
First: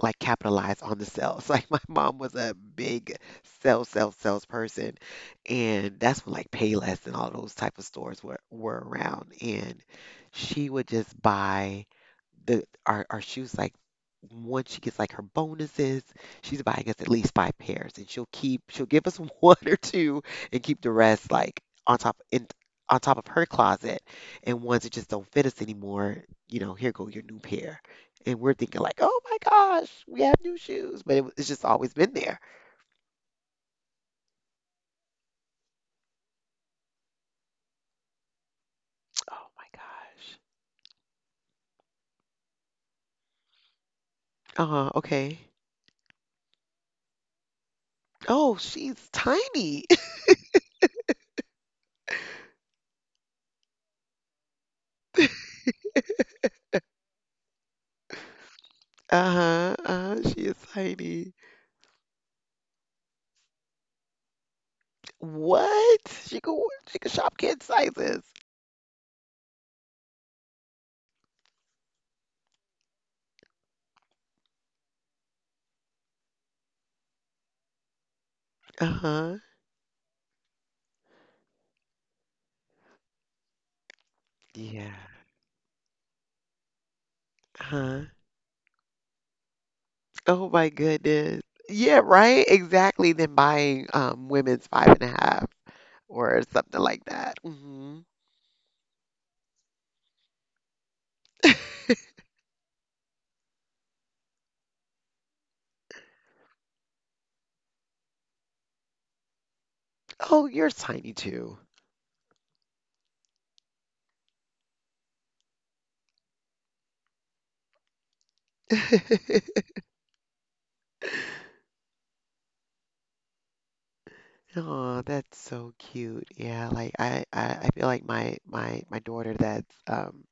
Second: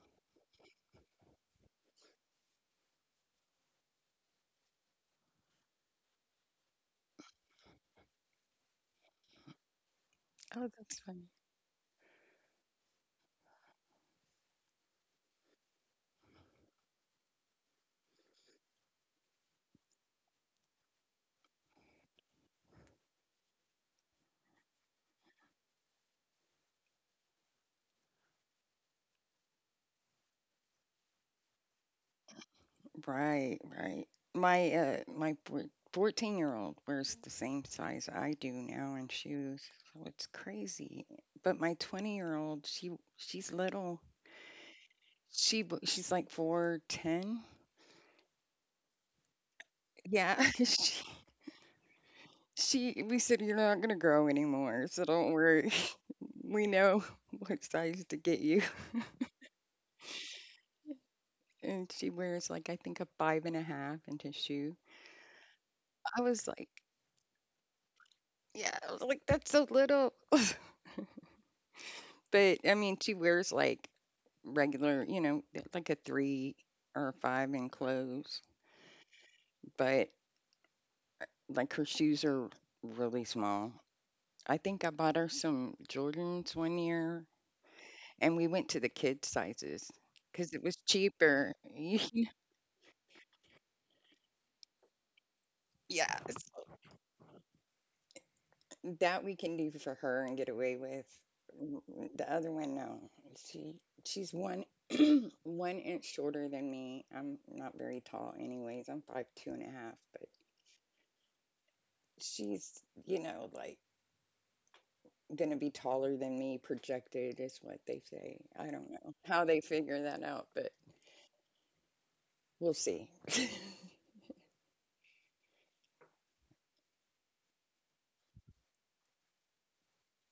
Speaker 1: like capitalize on the sales. Like my mom was a big sales, sales, sales person, and that's when like Payless and all those type of stores were around. And she
Speaker 2: Oh,
Speaker 1: would
Speaker 2: that's
Speaker 1: just
Speaker 2: funny.
Speaker 1: buy the our shoes like once she gets like her bonuses, she's buying us at least 5 pairs, and she'll give us one or two and keep the rest like on top in on top of her closet. And ones that just don't fit us anymore, you know, here go your new pair. And we're thinking like, "Oh my gosh, we have new shoes," but it's just always been there.
Speaker 2: Right, right. My 14 year old wears the same size I do now in
Speaker 1: Oh
Speaker 2: shoes.
Speaker 1: my
Speaker 2: So it's
Speaker 1: gosh.
Speaker 2: crazy. But my 20 year old, she's little.
Speaker 1: Uh-huh, okay.
Speaker 2: She's like 4'10".
Speaker 1: Oh, she's tiny.
Speaker 2: Yeah, she we said, "You're not gonna grow anymore, so don't worry. We know what size to get you."
Speaker 1: Uh-huh, she is tiny.
Speaker 2: And she wears like I think a 5.5 inch shoe.
Speaker 1: What?
Speaker 2: I
Speaker 1: She
Speaker 2: was
Speaker 1: could
Speaker 2: like,
Speaker 1: she could shop kid sizes.
Speaker 2: "Yeah," I was like, "That's so little." But she wears like regular, like a three or a five in clothes,
Speaker 1: Uh-huh.
Speaker 2: but like her shoes are really small. I think
Speaker 1: Yeah.
Speaker 2: I bought her some Jordans one year
Speaker 1: huh
Speaker 2: and we went to the kids' sizes
Speaker 1: Oh
Speaker 2: because it
Speaker 1: my
Speaker 2: was
Speaker 1: goodness.
Speaker 2: cheaper.
Speaker 1: Yeah, right? Exactly. Than buying, women's 5 and a half
Speaker 2: Yeah, so
Speaker 1: or something like that. Mhm.
Speaker 2: that we can do for her and get away with. The other one, no. She she's one one inch shorter than me. I'm not very tall, anyways. I'm 5'2" and a half, but
Speaker 1: "Oh, you're tiny too."
Speaker 2: she's you know like gonna be taller than me projected is what they say. I don't know how they figure that out, but we'll see. Yeah,
Speaker 1: Oh, that's so cute. Yeah, like I feel like my daughter that's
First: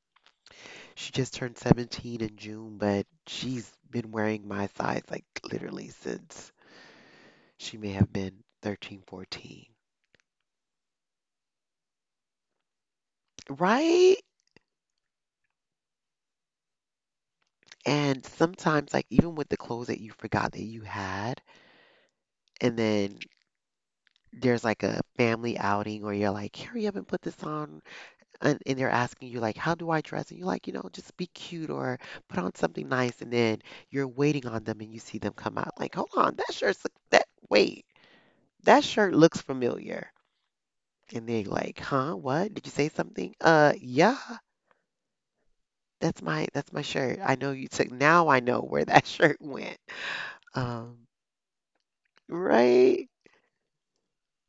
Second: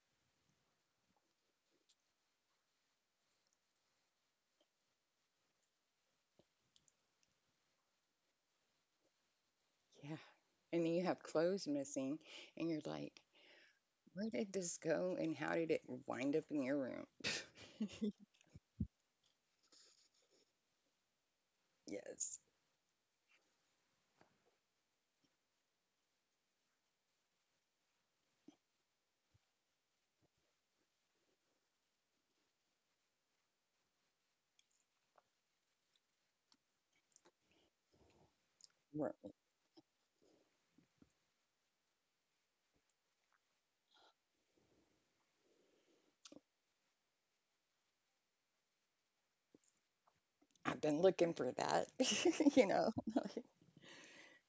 Speaker 1: she just turned 17 in June, but she's been wearing my size like literally since she may have been 13, 14.
Speaker 2: and then you have clothes missing, and you're like,
Speaker 1: Right?
Speaker 2: where did this go, and how did it wind up in your room?
Speaker 1: And sometimes like even with the clothes that you forgot that you had,
Speaker 2: Yes.
Speaker 1: and then there's like a family outing or you're like, hurry up and put this on. And they're asking you like, how do I dress? And you're like, you know, just be cute or put on something nice. And then you're waiting on them and you see them come out like, hold on, that shirt's that, wait, that
Speaker 2: Right.
Speaker 1: shirt looks familiar. And they like, huh, what did you say something? Uh, yeah, that's my shirt. I know you took, now I know where that shirt went.
Speaker 2: I've
Speaker 1: um
Speaker 2: been looking for that, you know.
Speaker 1: right.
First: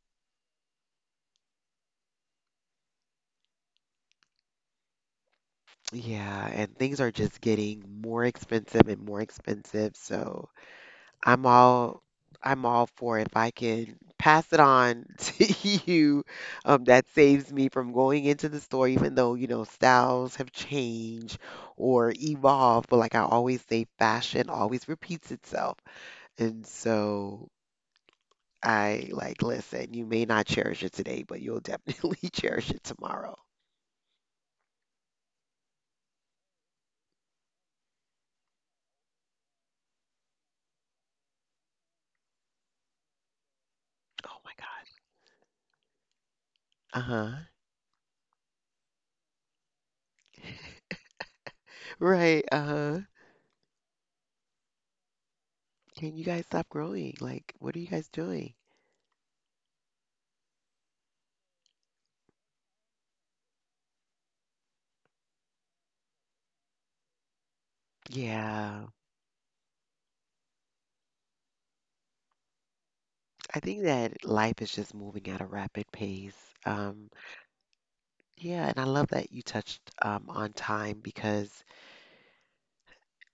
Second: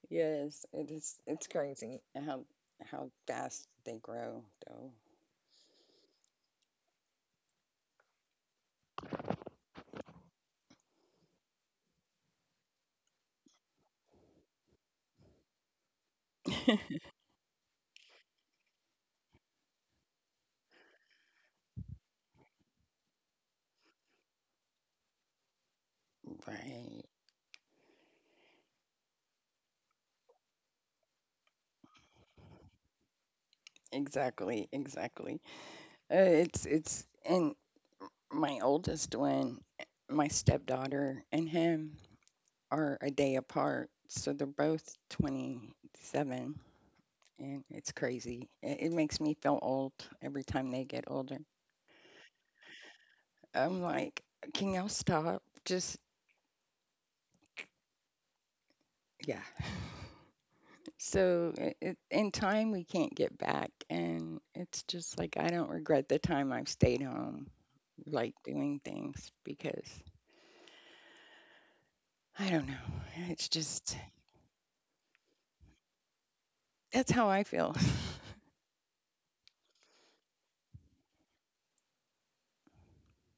Speaker 2: Yes, it is. It's crazy how how fast they grow, though.
Speaker 1: Yeah, and things are just getting more expensive and more expensive. So I'm all I'm all for it. If I can pass it on to you, that saves me from going into the store, even though, you know, styles have changed or evolved. But like I always say, fashion always repeats itself. And
Speaker 2: Right.
Speaker 1: so I like, listen, you may not cherish it today, but you'll definitely cherish it tomorrow.
Speaker 2: Exactly. Exactly. It's and my oldest one, my stepdaughter and him are a day apart, so
Speaker 1: Oh
Speaker 2: they're
Speaker 1: my God.
Speaker 2: both 27,
Speaker 1: Uh-huh.
Speaker 2: and it's crazy. It makes me feel old every time they get older.
Speaker 1: Right. Uh-huh.
Speaker 2: I'm like, can y'all stop? Just
Speaker 1: Can you guys stop growing? Like, what are you guys doing?
Speaker 2: yeah. So in time, we can't get back. And it's just like, I don't regret the time I've stayed home, like doing
Speaker 1: Yeah.
Speaker 2: things because I don't know. It's
Speaker 1: I think
Speaker 2: just,
Speaker 1: that life is just moving at a rapid pace.
Speaker 2: that's
Speaker 1: Um,
Speaker 2: how I feel.
Speaker 1: yeah, and I love that you touched on time because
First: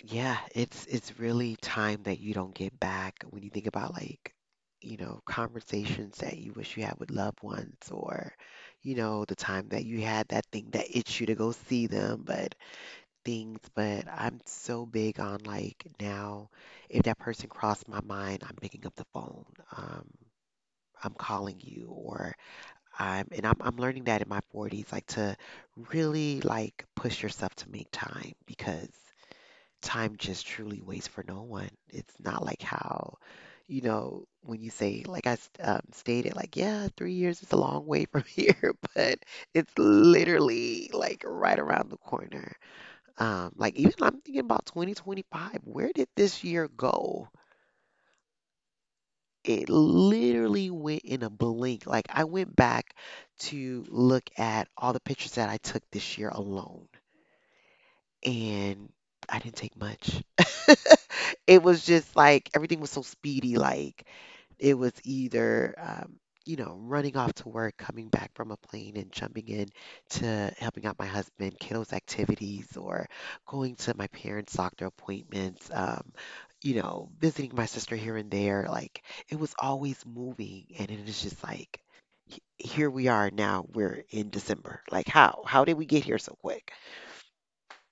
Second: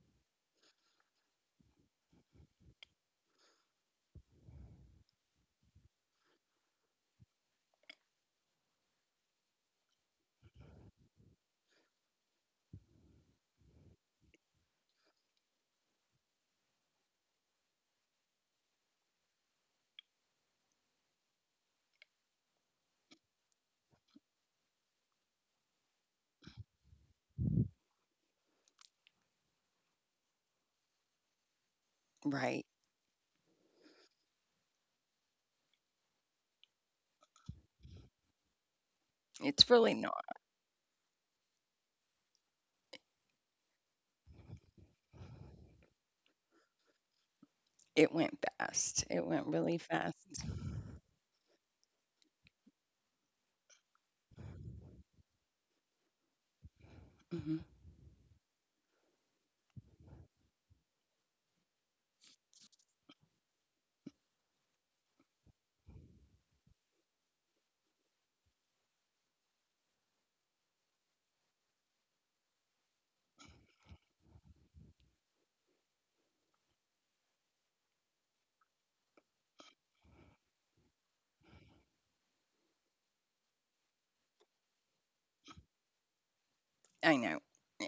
Speaker 1: yeah, it's really time that you don't get back when you think about like, you know, conversations that you wish you had with loved ones or, you know, the time that you had that thing that itched you to go see them, but things, but I'm so big on like now, if that person crossed my mind, I'm picking up the phone. Um, I'm calling you or I'm and I'm I'm learning that in my 40s, like to really like push yourself to make time because time just truly waits for no one. It's not like
Speaker 2: Right.
Speaker 1: how, you know, when you say like stated, like yeah, 3 years is a long way from here, but
Speaker 2: It's
Speaker 1: it's
Speaker 2: really not.
Speaker 1: literally like right around the corner. Like even I'm thinking about 2025. Where did this year go?
Speaker 2: It went fast. It went
Speaker 1: It
Speaker 2: really fast.
Speaker 1: literally went in a blink. Like I went back to look at all the pictures that I took this year alone,
Speaker 2: Hmm.
Speaker 1: and I didn't take much. It was just like everything was so speedy. Like it was either, you know, running off to work, coming back from a plane, and jumping in to helping out my husband, kiddos' activities, or going to my parents' doctor appointments, you know, visiting my sister here and there. Like, it was always moving. And it is just like, here we are now, we're in December. Like, how? How did we get here so quick?
Speaker 2: I know.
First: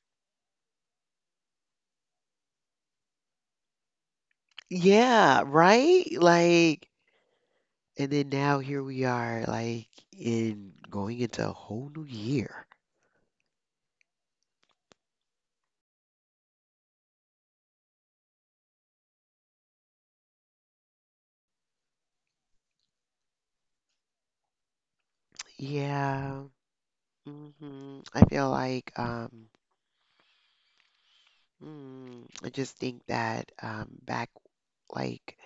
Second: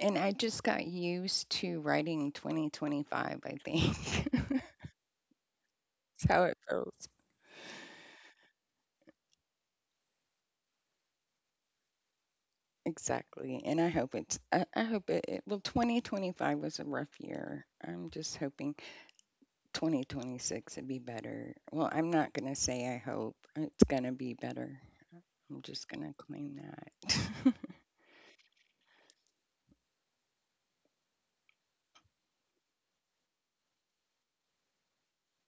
Speaker 2: And I just got used to writing 2025, I think.
Speaker 1: Yeah, right?
Speaker 2: That's how it
Speaker 1: Like,
Speaker 2: feels.
Speaker 1: and then now here we are, like, in going into a whole new year.
Speaker 2: Exactly. And I hope it's, I hope 2025 was a rough year. I'm just hoping 2026 would be better. Well, I'm not going to say I hope. It's going to be better. I'm just going to
Speaker 1: Yeah.
Speaker 2: claim that.
Speaker 1: I feel like I just think that back like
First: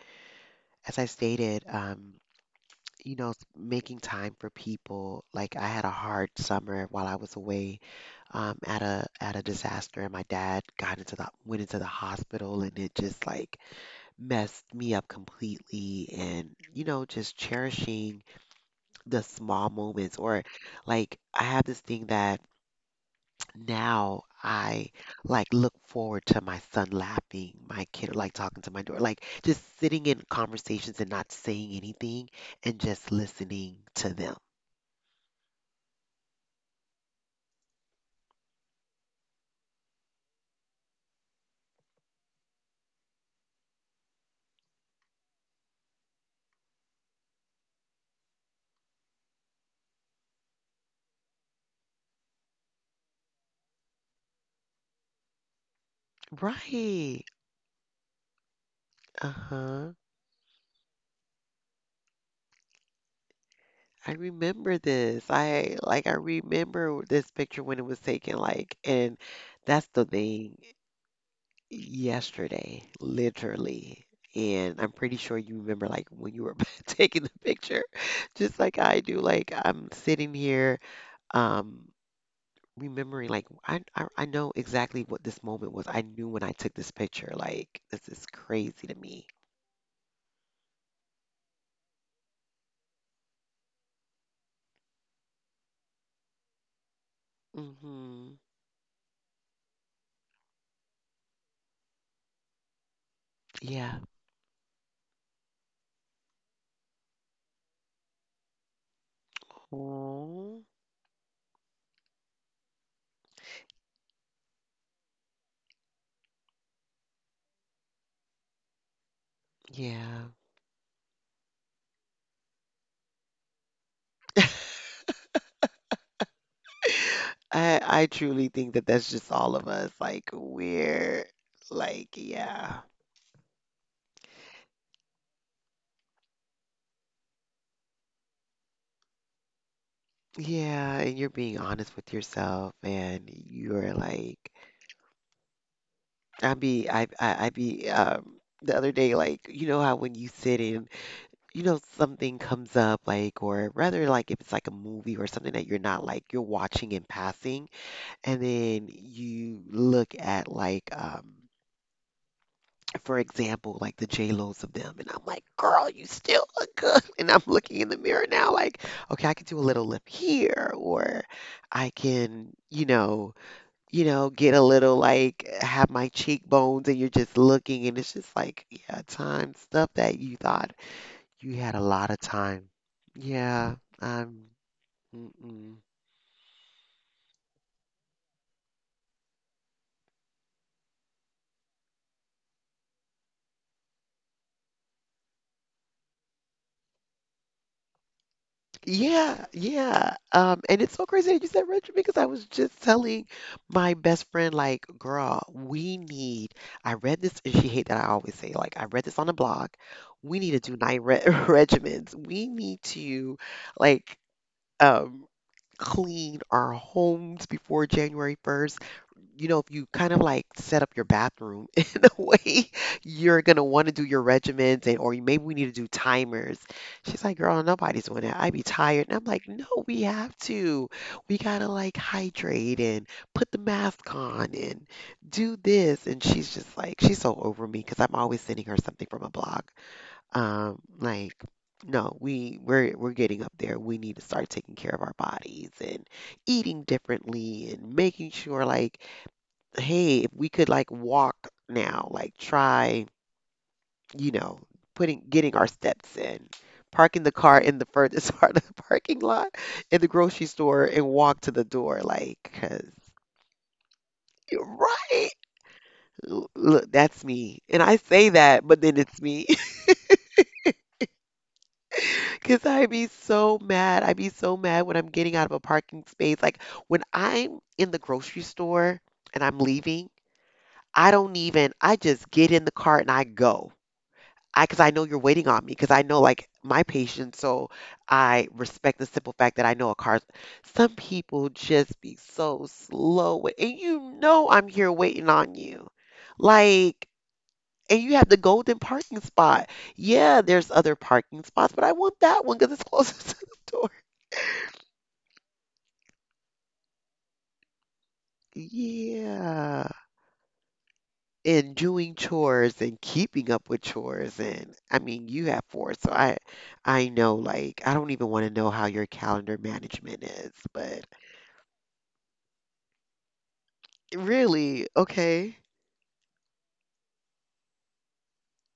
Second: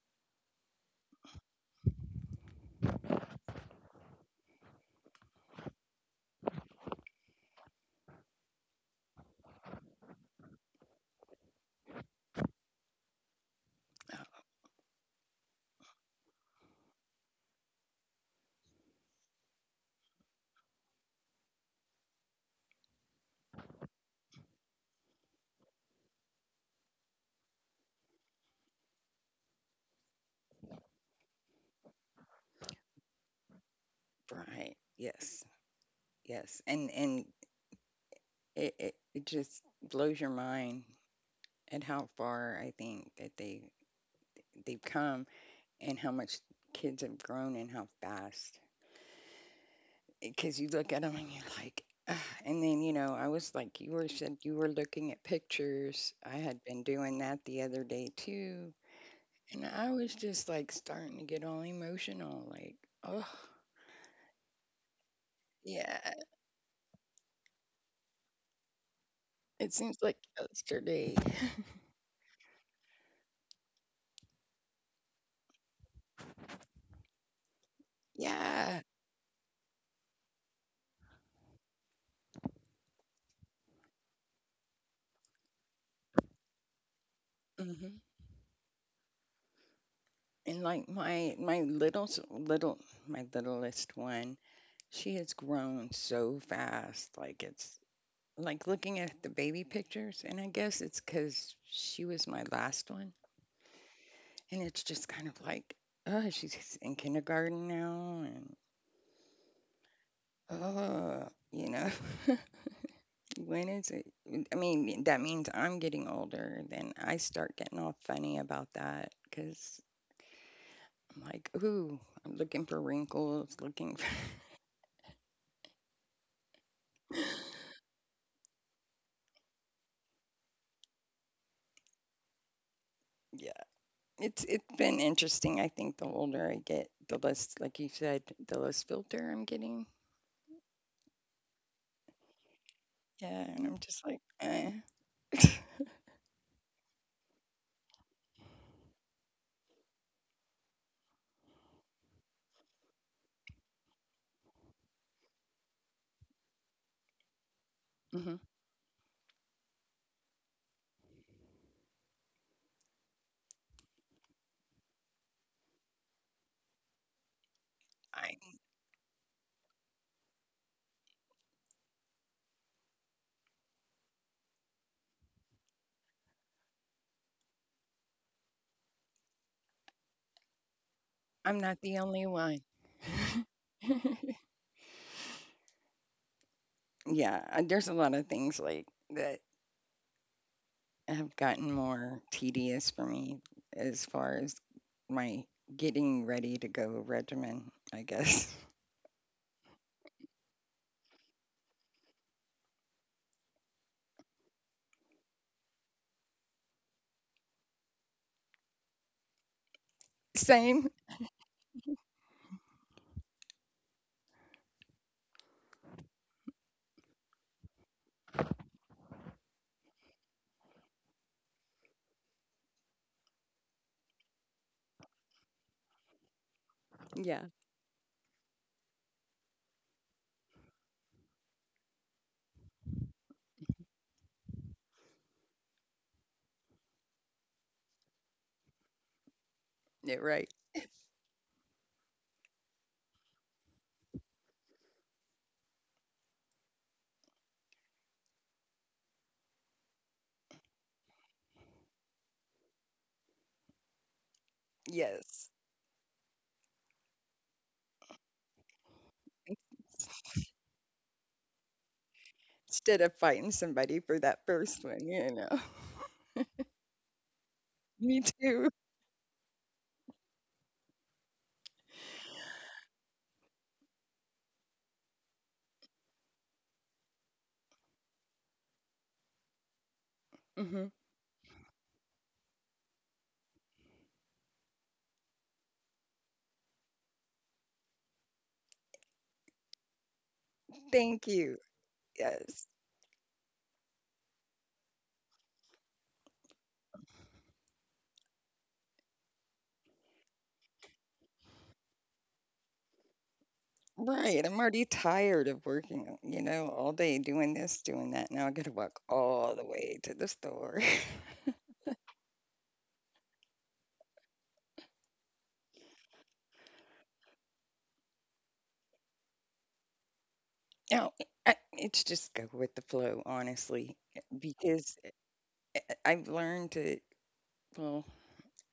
Speaker 1: as I stated you know, making time for people, like I had a hard summer while I was away at a disaster and my dad got into the hospital and it just like messed me up completely. And you know, just cherishing the small moments, or like I have this thing that now I like look forward to my son laughing, my kid like talking to my daughter, like just sitting in conversations and not saying anything and just listening to them.
Speaker 2: Right. Yes. Yes. And it just blows your mind at how far I think that they've come and how much kids have grown and how fast. Because you look at them and you're like, "Ugh." And then I was like you were said you were looking at pictures. I had been doing
Speaker 1: Right.
Speaker 2: that the other day too. And I
Speaker 1: Uh-huh.
Speaker 2: was just like starting to get all emotional, like, oh,
Speaker 1: I remember this.
Speaker 2: yeah,
Speaker 1: I remember this picture when it was taken, like, and
Speaker 2: it
Speaker 1: that's
Speaker 2: seems
Speaker 1: the
Speaker 2: like
Speaker 1: thing,
Speaker 2: yesterday.
Speaker 1: yesterday, literally. And I'm pretty sure you remember like when you were taking the picture, just
Speaker 2: Yeah.
Speaker 1: like I do. Like I'm sitting here um remembering like I know exactly what this moment was. I knew when I took this picture. Like,
Speaker 2: Hmm.
Speaker 1: this is crazy to me.
Speaker 2: And like my little s- little my littlest one, she has grown so fast. Like it's
Speaker 1: Hmm.
Speaker 2: like looking at the baby pictures, and I guess it's because she was my last one,
Speaker 1: Yeah.
Speaker 2: and it's just kind of like, oh, she's in kindergarten now, and
Speaker 1: Oh
Speaker 2: oh, When is it? That means I'm getting older. Then I start getting all funny about that because
Speaker 1: yeah.
Speaker 2: I'm like, ooh, I'm looking for wrinkles, looking for.
Speaker 1: I truly think that that's just all of us. Like, we're like, yeah.
Speaker 2: Yeah, it's been interesting. I think the older I get, the less, like you said, the less filter I'm getting.
Speaker 1: Yeah, and you're being honest with yourself and
Speaker 2: Yeah, and I'm
Speaker 1: you're
Speaker 2: just like,
Speaker 1: like,
Speaker 2: eh.
Speaker 1: I be the other day, like, you know how when you sit in, you know, something comes up, like, or rather, like, if it's like a movie or something that you're not like, you're watching in passing,
Speaker 2: Hmm.
Speaker 1: and then you look at, like, for example, like the J-Lo's of them, and I'm like, girl, you still look good. And I'm looking in the mirror
Speaker 2: I
Speaker 1: now, like, okay, I can do a little lip here, or I can, you know, get a little like have my cheekbones, and you're just looking, and it's just like, yeah, time stuff that you thought you
Speaker 2: I'm
Speaker 1: had
Speaker 2: not
Speaker 1: a
Speaker 2: the
Speaker 1: lot of
Speaker 2: only one.
Speaker 1: time. Yeah, um, mm-mm.
Speaker 2: Yeah, there's a lot of things like that have gotten more tedious for me as far as my getting ready to go regimen, I guess.
Speaker 1: Yeah, yeah. And it's so crazy that you said Richard because I was just telling my best friend, like, girl, we need. I read this, and she hate that I always say, like, I read this on a blog. We need to do
Speaker 2: Same.
Speaker 1: night re regimens. We need to, like, um, clean our homes before January 1st. You know, if you kind of like set up your bathroom in a way, you're gonna want to do your regimens, and or maybe we need to do timers. She's like,
Speaker 2: Yeah.
Speaker 1: girl, nobody's doing that. I'd be tired. And I'm like, no, we have to. We gotta like hydrate and put the mask on and do this. And she's just like, she's so over me because I'm always sending her something from a blog.
Speaker 2: Yeah, right.
Speaker 1: Like, no, we're getting up there. We need to start taking care of our bodies and eating differently and making sure like, hey, if we could like walk now, like try, you know, putting
Speaker 2: Yes.
Speaker 1: getting our steps in, parking the car in the furthest part of the parking lot in the grocery store and walk to the door, like, cause
Speaker 2: Instead of fighting somebody for that
Speaker 1: you're
Speaker 2: first one,
Speaker 1: right. L- Look, that's me. And I
Speaker 2: Me
Speaker 1: say that,
Speaker 2: too.
Speaker 1: but then it's me. Cause I be so mad. I be so mad when I'm getting out of a parking space. Like when I'm in the grocery store and I'm leaving,
Speaker 2: Hmm.
Speaker 1: I don't even, I just get in the car and I go. I because I know you're waiting on me because I know like my patience, so I respect the simple fact that I know a car. Some
Speaker 2: Thank
Speaker 1: people
Speaker 2: you.
Speaker 1: just be
Speaker 2: Yes.
Speaker 1: so slow, with- and you know I'm here waiting on you, like, and you have the golden parking spot. Yeah, there's other parking spots, but I want that one because it's closest to the door.
Speaker 2: Right. I'm already tired of working, all day doing this, doing that. Now I got to walk all the
Speaker 1: Yeah.
Speaker 2: way to the store.
Speaker 1: In doing chores and keeping up with chores, and I mean you have four, so I know like I don't even want to know how your calendar management is, but
Speaker 2: No, it's just go with the flow, honestly,
Speaker 1: really?
Speaker 2: because
Speaker 1: Okay.
Speaker 2: have learned to, well,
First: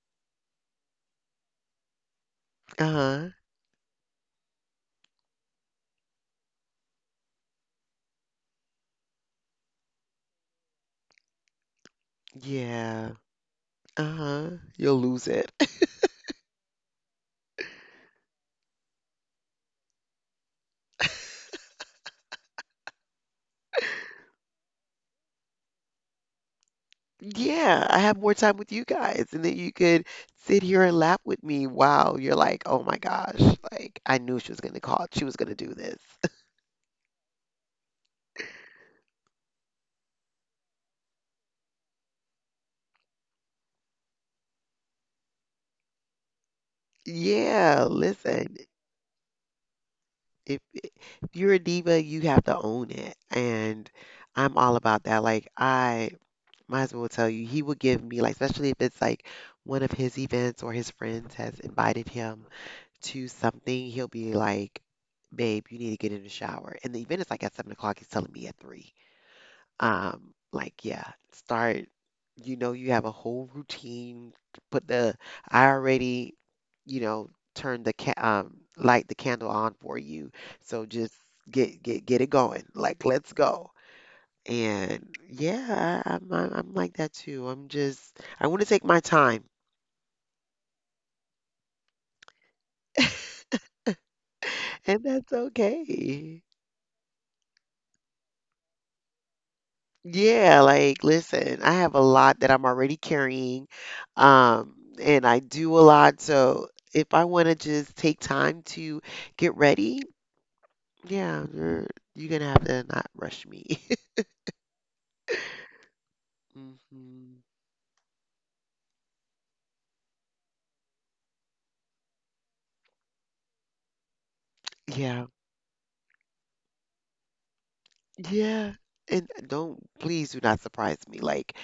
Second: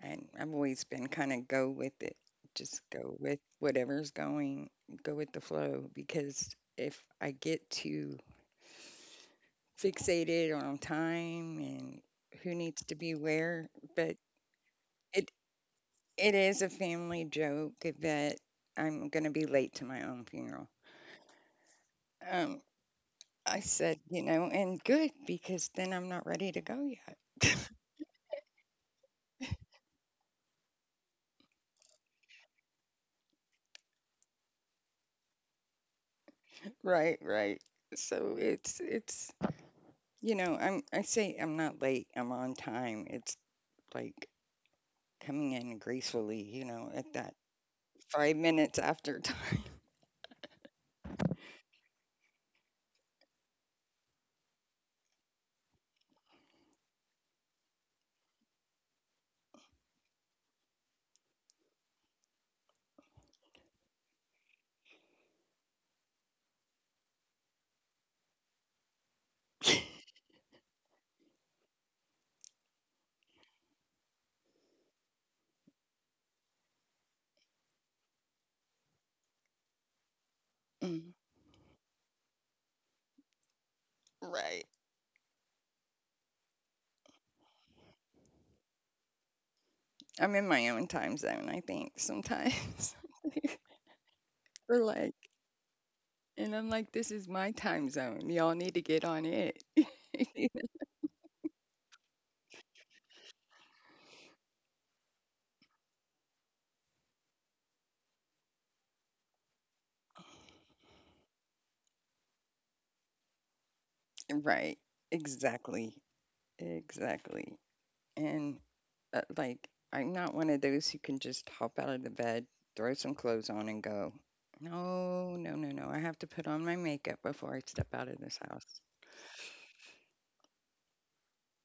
Speaker 2: I, I've always been kind of go with it. Just go
Speaker 1: Uh-huh.
Speaker 2: with whatever's going, go with the flow, because if I get too fixated on time and who needs to
Speaker 1: Yeah.
Speaker 2: be where, but
Speaker 1: Uh-huh. You'll lose
Speaker 2: it
Speaker 1: it.
Speaker 2: it is a family joke that I'm going to be late to my own funeral. Um, I said, and good because then I'm not ready to go yet.
Speaker 1: Yeah, I have more time with you guys, and then you could sit here and laugh with me. Wow, you're like, oh my gosh, like I knew she was gonna call, she was gonna do this.
Speaker 2: Right, right. So it's I'm I say I'm not late, I'm on time. It's like coming in gracefully, at that
Speaker 1: Yeah,
Speaker 2: five
Speaker 1: listen,
Speaker 2: minutes after time.
Speaker 1: if you're a diva, you have to own it. And I'm all about that. Like I might as well tell you, he will give me like, especially if it's like one of his events or his friends has invited him to something, he'll be like, "Babe, you need to get in the shower." And the event is like at 7 o'clock. He's telling me at three. Like, yeah, start, you know, you have a whole routine. Put the, I already, you know, turn the ca light the candle on for you. So
Speaker 2: Mm,
Speaker 1: just get it going. Like, let's go.
Speaker 2: right.
Speaker 1: And yeah, I'm like that too. I'm just I want to take my time,
Speaker 2: I'm in my own time zone, I think, sometimes. Or
Speaker 1: and
Speaker 2: like
Speaker 1: that's okay.
Speaker 2: and I'm like, this is my time zone. Y'all need to get on it.
Speaker 1: Yeah, like listen, I have a lot that I'm already carrying, um, and I do a lot. So if I want to just take time to get ready, yeah, you're gonna have to not rush me.
Speaker 2: Right. Exactly.
Speaker 1: Hmm.
Speaker 2: Exactly. And like, I'm not one of those who can just hop out of the bed, throw some clothes on, and go.
Speaker 1: Yeah.
Speaker 2: No, no, no, no. I have to put on my makeup before I step out of this
Speaker 1: Yeah.
Speaker 2: house.
Speaker 1: And don't, please do not surprise me. Like,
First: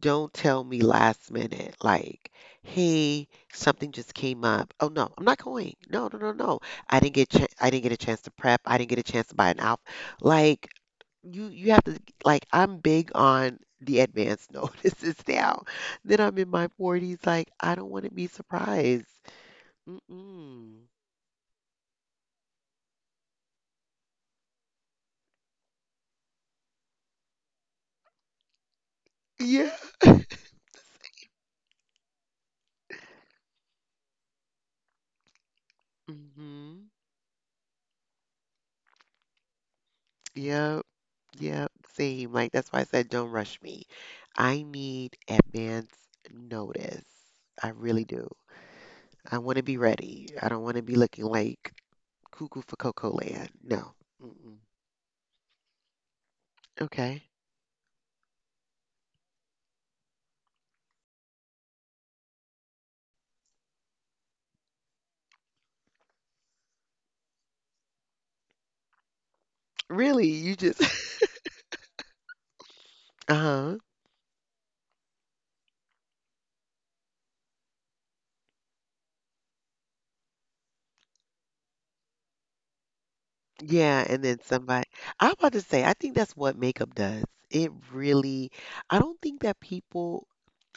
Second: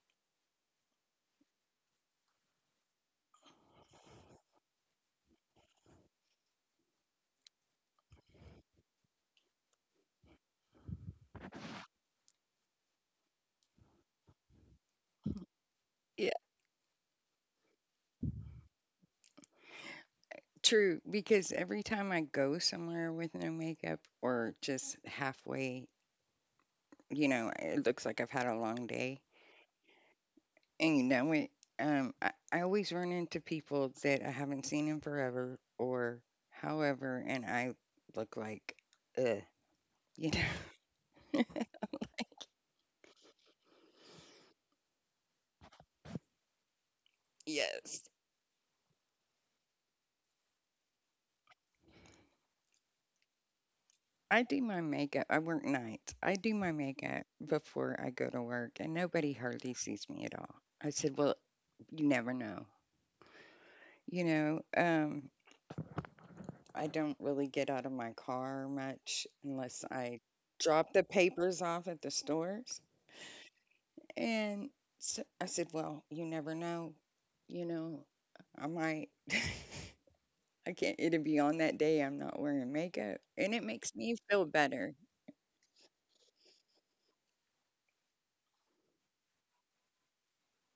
Speaker 1: don't tell me last minute, like, hey, something just came up. Oh no, I'm not going. No, no, no, no. I didn't get a chance to prep. I didn't get a chance to buy an outfit. Like, you have to, like, I'm big on the advance notices now. Then
Speaker 2: Yeah,
Speaker 1: I'm in my 40s, like, I don't want to be surprised. Mm-mm.
Speaker 2: true. Because every time I go somewhere with no makeup or just halfway, it looks like I've had a long day.
Speaker 1: Yeah.
Speaker 2: And you know it. I always run into people that I haven't seen in forever or
Speaker 1: Mm-hmm.
Speaker 2: however, and I look like, ugh, you know.
Speaker 1: Yeah. Yep. See, like that's why I said don't rush me. I need advance notice. I
Speaker 2: Yes.
Speaker 1: really do. I want to be ready. I don't want to be looking like cuckoo for Cocoa Land. No.
Speaker 2: I
Speaker 1: Mm-mm.
Speaker 2: do my makeup. I work nights. I do my
Speaker 1: Okay.
Speaker 2: makeup before I go to work, and nobody hardly sees me at all. I said, well, you never know. You know, I don't really get out of my car much unless I
Speaker 1: Really? You just.
Speaker 2: drop the papers off at the stores.
Speaker 1: Uh-huh.
Speaker 2: And so I said, well, you never know. You know, I might, I can't, it'll be on that day I'm not wearing makeup. And it makes
Speaker 1: Yeah,
Speaker 2: me
Speaker 1: and then
Speaker 2: feel
Speaker 1: somebody,
Speaker 2: better.
Speaker 1: I am about to say, I think that's what makeup does. It really, I don't think that people,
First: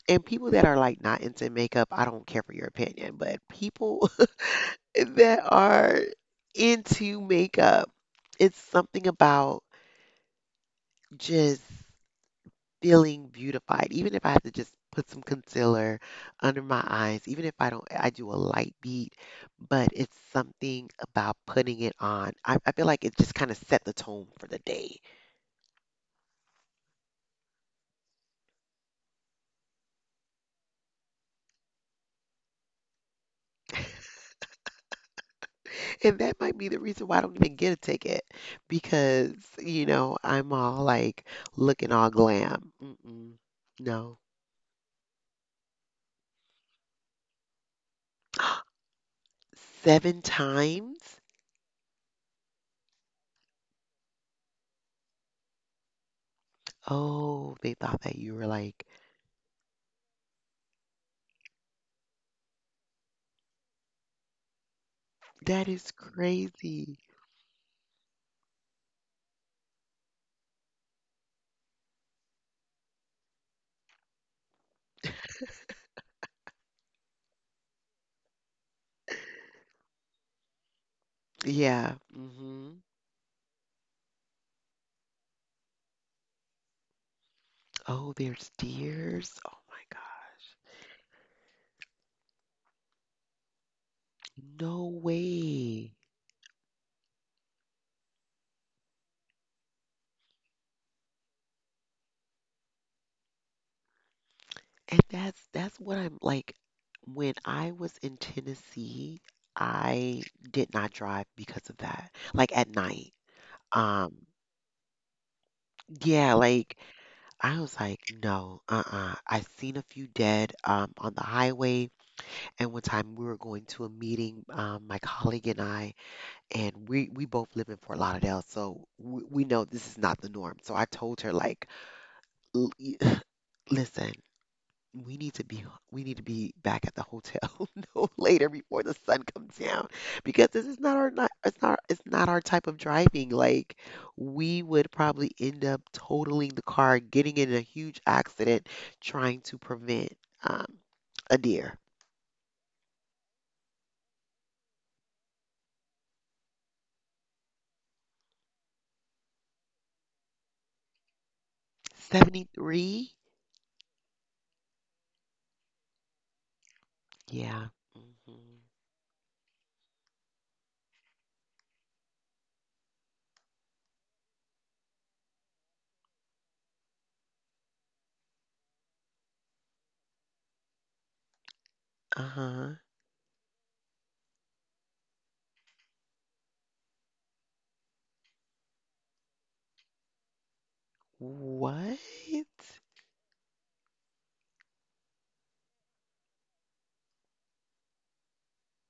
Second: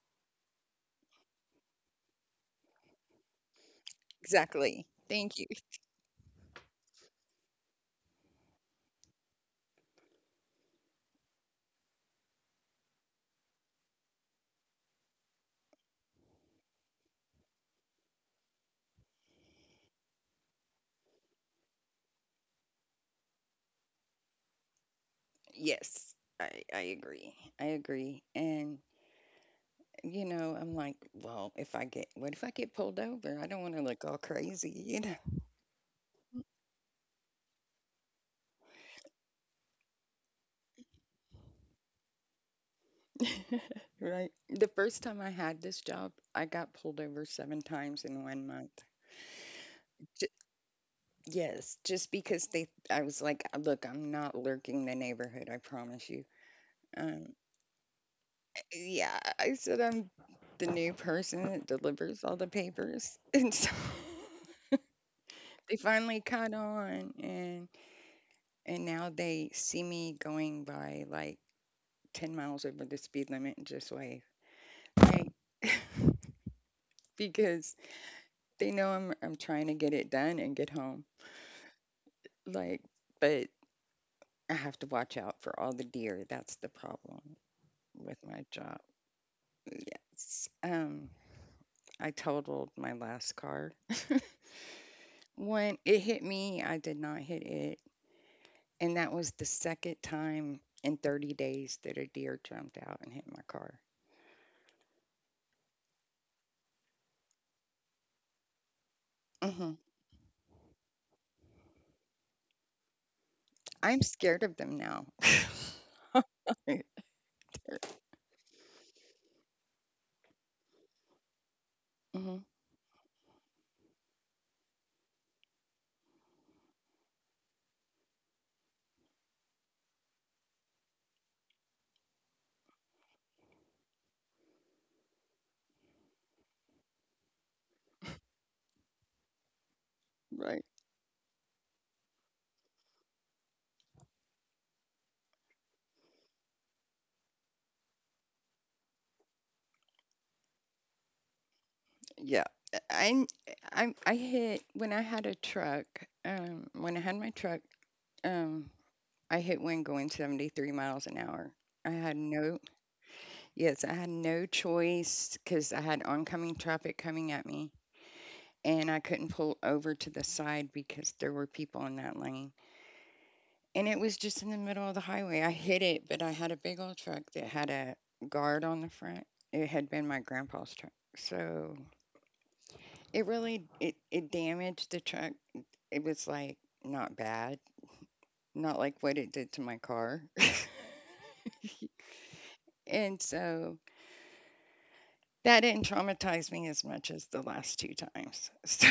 Speaker 1: and people that are like not into makeup, I don't care for your opinion, but people
Speaker 2: Exactly. Thank
Speaker 1: that
Speaker 2: you.
Speaker 1: are into makeup. It's something about just feeling beautified. Even if I have to just put some concealer under my eyes, even if I don't, I do a light beat, but it's something about putting it on. I feel like it just kind of set the tone for the day.
Speaker 2: Yes, I agree. I agree. And, you know, I'm like, well, if I get, what if I get pulled over? I don't want to look all crazy, you
Speaker 1: And that
Speaker 2: know?
Speaker 1: might be the reason why I don't even get a ticket because, you know, I'm all like looking all glam. Mm-mm, no.
Speaker 2: Right. The first time I had this job, I got pulled over seven times in 1 month.
Speaker 1: Seven
Speaker 2: J-
Speaker 1: times?
Speaker 2: yes, just because they, I was like, look, I'm not lurking the neighborhood, I promise you. Um,
Speaker 1: Oh, they thought that you were like,
Speaker 2: yeah, I said I'm the new person that delivers all the papers. And so
Speaker 1: that
Speaker 2: they
Speaker 1: is
Speaker 2: finally caught
Speaker 1: crazy.
Speaker 2: on. And now they see me going by like 10 miles over the speed limit and just wave. Like, because they know I'm trying to get it done and get home.
Speaker 1: Yeah. Hmm.
Speaker 2: Like, but I have to watch out for all the deer. That's the problem
Speaker 1: Oh,
Speaker 2: with my
Speaker 1: there's
Speaker 2: job.
Speaker 1: deers. Oh my
Speaker 2: Yes.
Speaker 1: gosh.
Speaker 2: I totaled my last car.
Speaker 1: No
Speaker 2: One,
Speaker 1: way.
Speaker 2: it hit me. I did not hit it. And that was the second time in 30 days that a deer jumped out and hit my car.
Speaker 1: And that's what I'm like when I was in Tennessee,
Speaker 2: Hmm.
Speaker 1: I did not drive because of that. Like at night.
Speaker 2: I'm
Speaker 1: Um
Speaker 2: scared of them now.
Speaker 1: yeah,
Speaker 2: Hmm.
Speaker 1: I was like, no, uh-uh. I seen a few dead on the highway. And one time we were going to a meeting, my colleague and I, and we both live in Fort Lauderdale, so we know this is not the norm. So I told her like, "L- y- listen, we need to be we need to be back at the hotel no later before the sun comes down, because
Speaker 2: Right.
Speaker 1: this is not, it's not our type of driving. Like, we would probably end up totaling the car, getting in a huge accident, trying to prevent um, a deer.
Speaker 2: Yeah. I I hit when I had a truck. When I had my truck, um, I hit one going 73 miles an hour. I had no,
Speaker 1: 73?
Speaker 2: yes, I had no choice because I had oncoming traffic coming at
Speaker 1: Yeah.
Speaker 2: me,
Speaker 1: hmm
Speaker 2: and I couldn't pull over to the side because there were people in that lane. And it was just in the middle of the highway. I hit it, but I had a big old truck that had a guard on the front. It had been my grandpa's truck, so
Speaker 1: Uh-huh.
Speaker 2: it really it it damaged the truck. It was like not bad, not like what it did to my car.
Speaker 1: What?
Speaker 2: And so that didn't traumatize me as much as the last two times. So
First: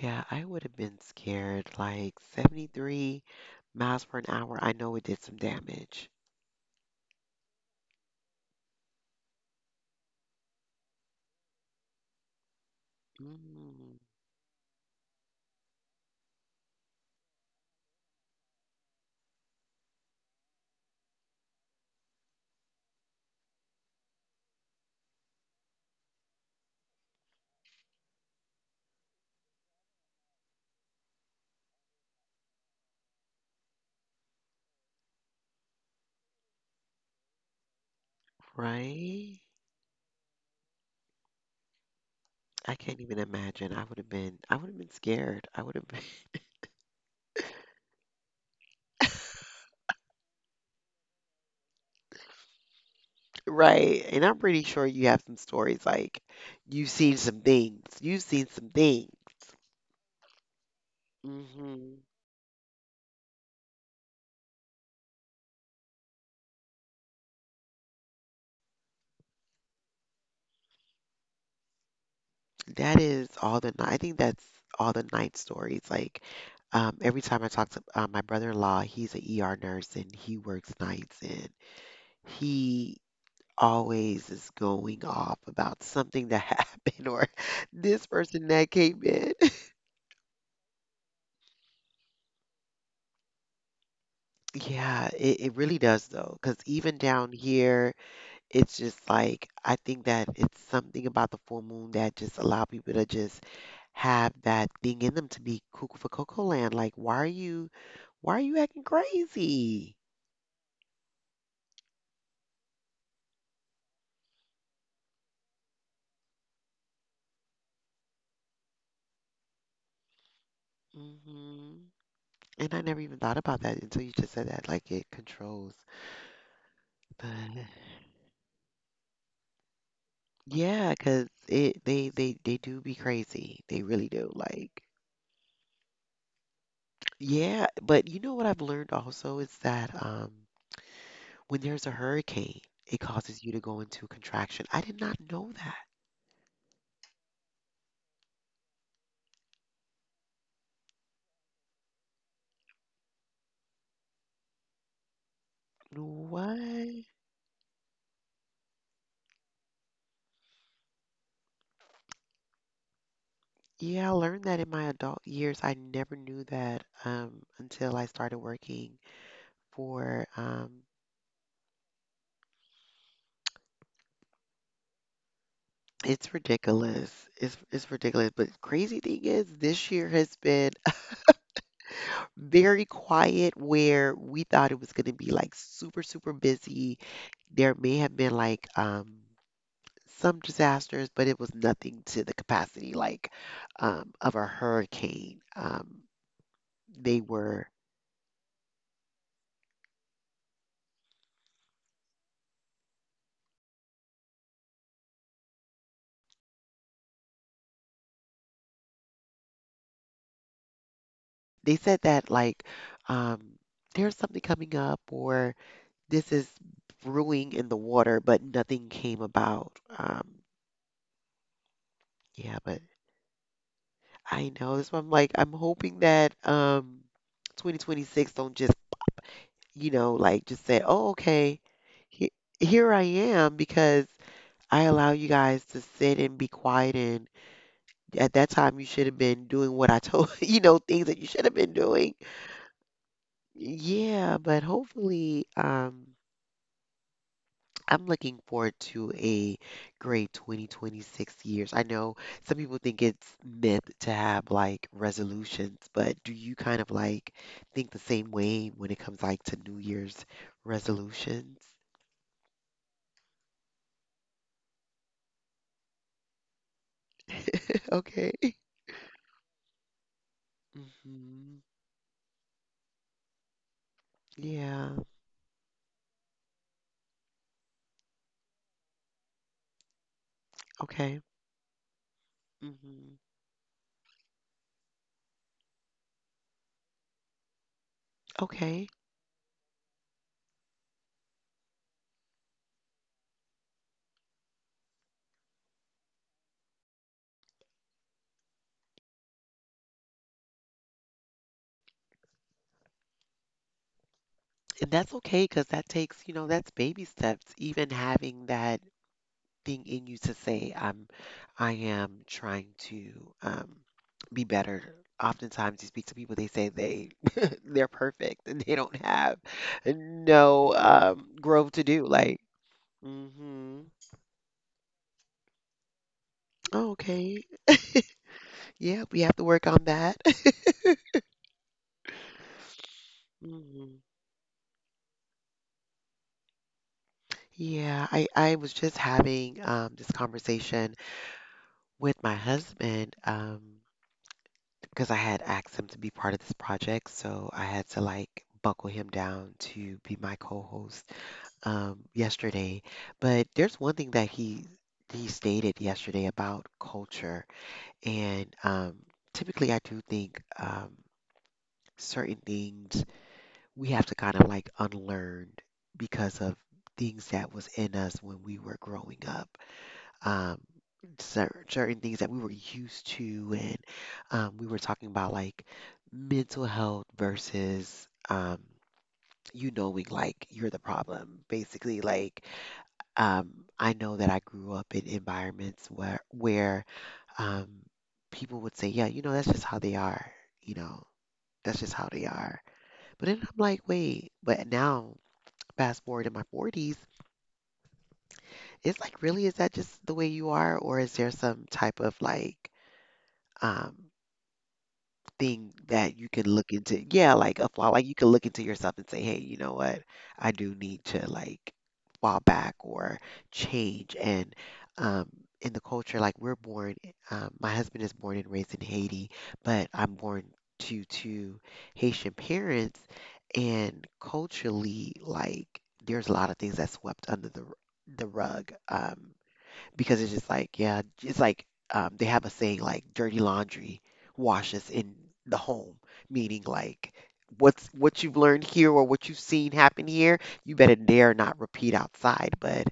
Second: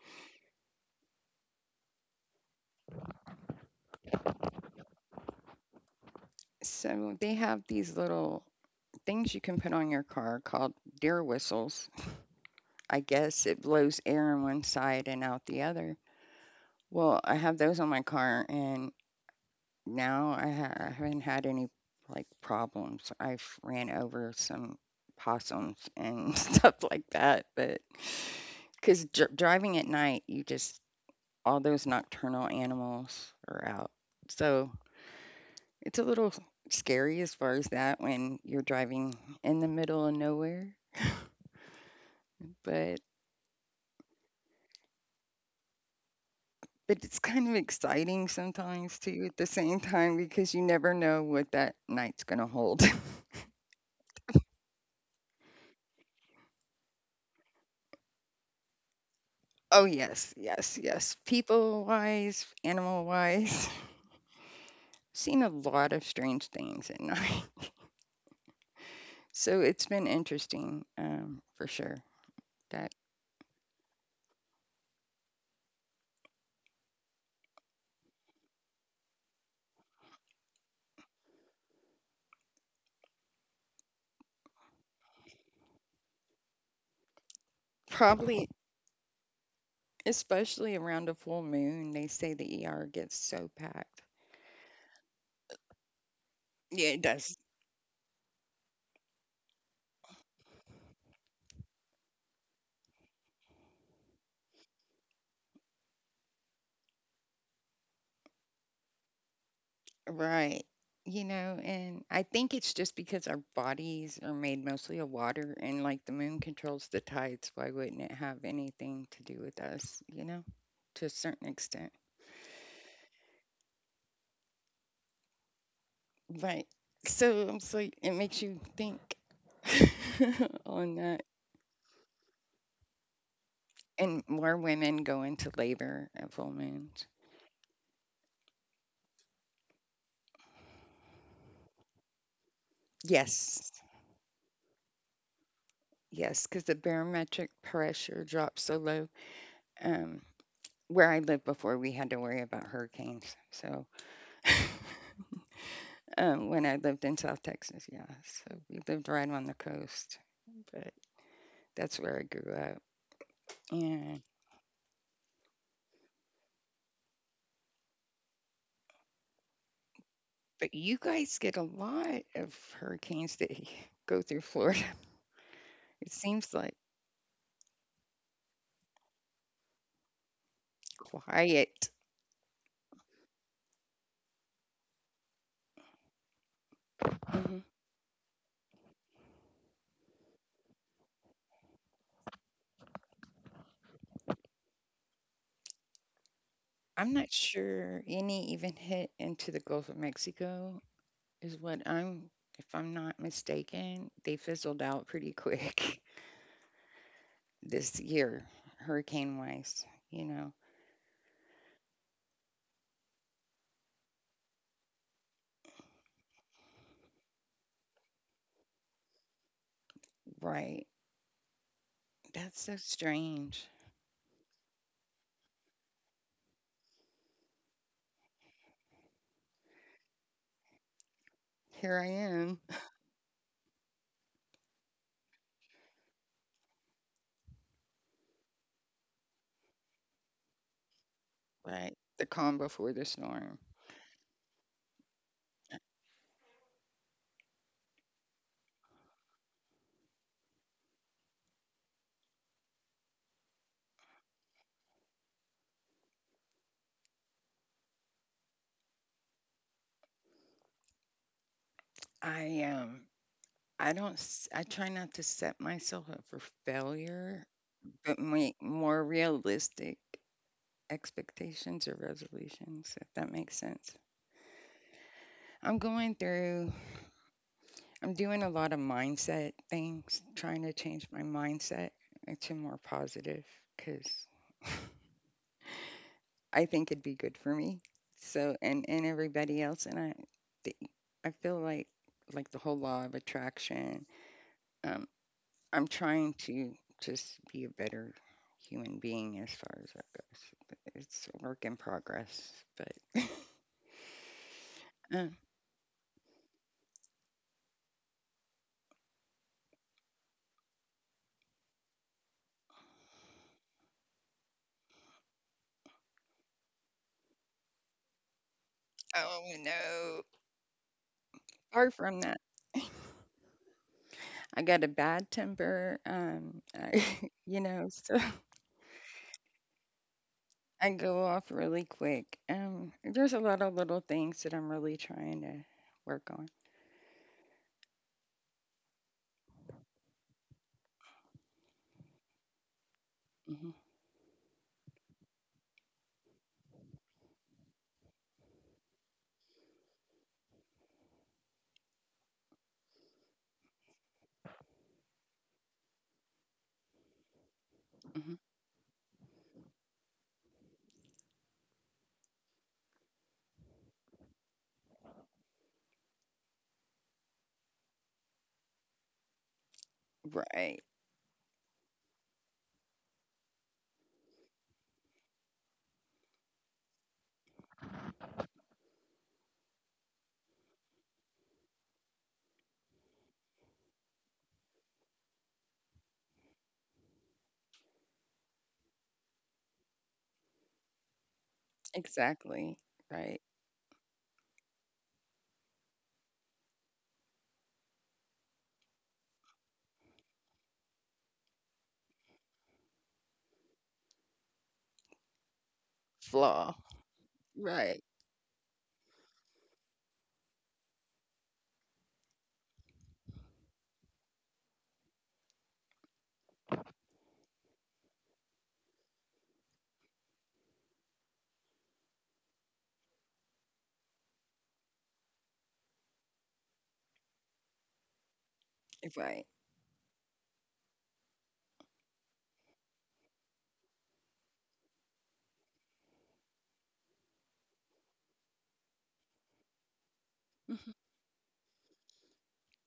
Speaker 1: Yeah, I would have been scared. Like 73 miles per an hour, I know it did some damage.
Speaker 2: so they have these little things you can put on your car called deer whistles. I guess it
Speaker 1: Mm,
Speaker 2: blows air on one side and out the other. Well, I have those on my car and no, I haven't had any like problems. I've ran over some possums and stuff like that, but because driving at night, you just all those nocturnal animals are out, so it's a little scary as far as that when you're driving
Speaker 1: right?
Speaker 2: in the middle of nowhere,
Speaker 1: I
Speaker 2: but.
Speaker 1: can't even imagine. I would have been scared. I would have been,
Speaker 2: But it's kind of exciting sometimes too at the same time because you never know what that night's going to hold.
Speaker 1: right? And I'm pretty sure you have some stories, like you've seen some things. You've seen some things.
Speaker 2: Oh yes, yes, yes. People
Speaker 1: Mm-hmm.
Speaker 2: wise, animal wise, seen a lot of strange things at night. So it's been interesting, for sure. That
Speaker 1: That is all the night. I think that's all the night stories. Like every time I talk to my brother-in-law, he's an ER nurse and he works nights, and he always is going off about something that happened or this person
Speaker 2: probably,
Speaker 1: that came in.
Speaker 2: especially around a full moon, they say the ER gets so packed.
Speaker 1: Yeah, it really does though, because
Speaker 2: Yeah,
Speaker 1: even
Speaker 2: it
Speaker 1: down
Speaker 2: does.
Speaker 1: here, it's just like I think that it's something about the full moon that just allow people to just have that thing in them to be cuckoo for Cocoa Land. Like, why are you? Why are you acting crazy?
Speaker 2: Right. You know, and I think it's just because our bodies are made mostly of water and like the moon controls the tides, why wouldn't it have anything to do with us, you know, to a certain
Speaker 1: Hmm
Speaker 2: extent?
Speaker 1: And I never even thought about that until you just said that, like it controls.
Speaker 2: Right.
Speaker 1: But
Speaker 2: So I'm so it makes you think on that.
Speaker 1: cause it they do be crazy. They really
Speaker 2: And
Speaker 1: do.
Speaker 2: more
Speaker 1: Like,
Speaker 2: women go into labor at full moons.
Speaker 1: yeah, but you know what I've learned also is that when there's a hurricane, it causes you to
Speaker 2: Yes.
Speaker 1: go into contraction. I did not know that.
Speaker 2: Yes, because the barometric pressure drops so low. Um, where I lived before, we had to worry about hurricanes. So
Speaker 1: What?
Speaker 2: when I lived in South Texas, yeah. So we lived right on the coast. But that's where I grew up.
Speaker 1: Yeah, I
Speaker 2: And
Speaker 1: learned that in my adult years. I never knew that until I started working for
Speaker 2: but you guys get a lot of hurricanes that go through Florida. It
Speaker 1: it's
Speaker 2: seems like
Speaker 1: ridiculous. It's ridiculous. But crazy thing is, this year has been
Speaker 2: quiet.
Speaker 1: very quiet, where we thought it was going to be like super, super busy.
Speaker 2: hmm
Speaker 1: There may have been like some disasters, but it was nothing to the capacity like of a hurricane.
Speaker 2: I'm
Speaker 1: They
Speaker 2: not
Speaker 1: were
Speaker 2: sure any even hit into the Gulf of Mexico, is what I'm, if I'm not mistaken, they fizzled out pretty quick this year, hurricane wise, you know.
Speaker 1: they said that like um there's something coming up, or this is brewing in the water, but nothing came about.
Speaker 2: Right.
Speaker 1: Yeah,
Speaker 2: That's
Speaker 1: but
Speaker 2: so strange.
Speaker 1: I know. That's why I'm like, I'm hoping that 2026 don't just, you know, like just say, "Oh, okay.
Speaker 2: Here I
Speaker 1: He
Speaker 2: am.
Speaker 1: Here I am, because I allow you guys to sit and be quiet and at that time you should have been doing what I told, you know, things that you should have been
Speaker 2: Right.
Speaker 1: doing."
Speaker 2: The calm before the storm.
Speaker 1: Yeah, but hopefully I'm looking forward to a great 2026 years. I know some people think it's myth to have like resolutions, but do you kind of like think the same way when it comes like to New Year's resolutions?
Speaker 2: I I don't s- I try not to set myself up for failure, but
Speaker 1: Okay.
Speaker 2: make more realistic
Speaker 1: hmm
Speaker 2: expectations or resolutions, if that makes sense.
Speaker 1: Yeah.
Speaker 2: I'm going through, I'm doing a lot of mindset things, trying to change
Speaker 1: Okay.
Speaker 2: my mindset to more
Speaker 1: hmm
Speaker 2: positive because I think it'd be good for me. So,
Speaker 1: Okay.
Speaker 2: and everybody else. Th- I feel like the whole law of attraction, um, I'm trying to just be a better human being as far as that goes. It's a work in progress, but.
Speaker 1: And that's
Speaker 2: Um,
Speaker 1: okay, because that takes, you know, that's baby steps. Even having that thing in you to say I am trying to be better. Oftentimes, you speak to people, they say they they're perfect and they don't have
Speaker 2: oh no!
Speaker 1: no growth to
Speaker 2: Far
Speaker 1: do.
Speaker 2: from that.
Speaker 1: Like, hmm
Speaker 2: I got a bad temper,
Speaker 1: oh,
Speaker 2: I
Speaker 1: okay,
Speaker 2: you know, so
Speaker 1: yeah, we have to work on that.
Speaker 2: I go off really quick. There's a lot of
Speaker 1: hmm
Speaker 2: little things that I'm really trying to work on.
Speaker 1: Yeah, I was just having this conversation with my husband.
Speaker 2: Mhm,
Speaker 1: Because I had asked him to be part of this project, so I had to like buckle him down to be my co-host, yesterday. But there's one thing that he stated yesterday about culture,
Speaker 2: mhm.
Speaker 1: and typically I do think certain things we have to kind of like unlearn because of things that was in us when we were growing up, um,
Speaker 2: Right,
Speaker 1: certain things that we were used to, and we were talking about like mental health versus you knowing like you're the problem. Basically, like um, I know that I grew up in environments where um, people would say, "Yeah, you know, that's just how they are," you know. That's just how they are.
Speaker 2: exactly,
Speaker 1: But then
Speaker 2: right.
Speaker 1: I'm like, wait, but now fast forward in my 40s, it's like, really, is that just the way you are? Or is there some type of like um, thing that you can look
Speaker 2: Flaw.
Speaker 1: into. Yeah, like a flaw. Like
Speaker 2: Right,
Speaker 1: you can look into yourself and say, hey, you know what? I do need to like fall back or change. And um, in the culture, like we're born, my husband is born and raised in Haiti, but I'm born to two Haitian parents. And culturally, like there's a lot of things that swept under the rug.
Speaker 2: right.
Speaker 1: Because it's just like, yeah, it's like they have a saying like dirty laundry washes in the home, meaning like what's what you've learned here or what you've seen happen here, you
Speaker 2: Mhm.
Speaker 1: better dare not repeat outside. But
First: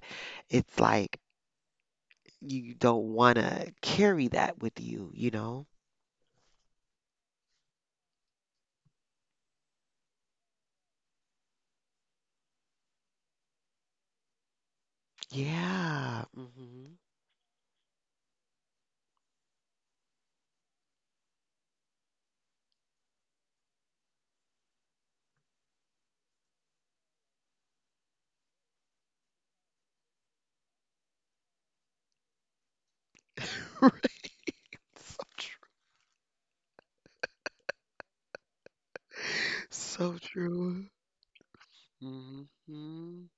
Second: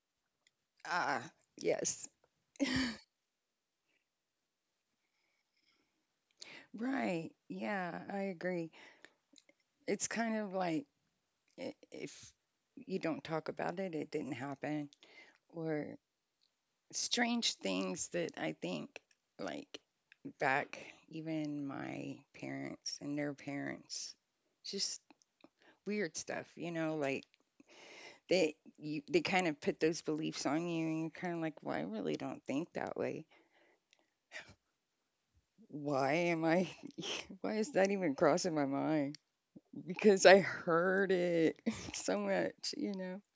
Speaker 1: it's like
Speaker 2: Ah, yes.
Speaker 1: you don't want to carry that with you, you know?
Speaker 2: Right. Yeah, I agree. It's kind of like if you don't talk about it, it didn't happen, or
Speaker 1: Yeah. hmm
Speaker 2: strange things that I think like back even my parents and their parents just weird stuff, you know, like they kind of put those beliefs on you and you're kind of like, "Well, I really don't think that way.
Speaker 1: Right. So true.
Speaker 2: Why am I why is that even crossing my mind?"
Speaker 1: So
Speaker 2: Because I
Speaker 1: true.
Speaker 2: heard it so much, you know.
Speaker 1: Hmm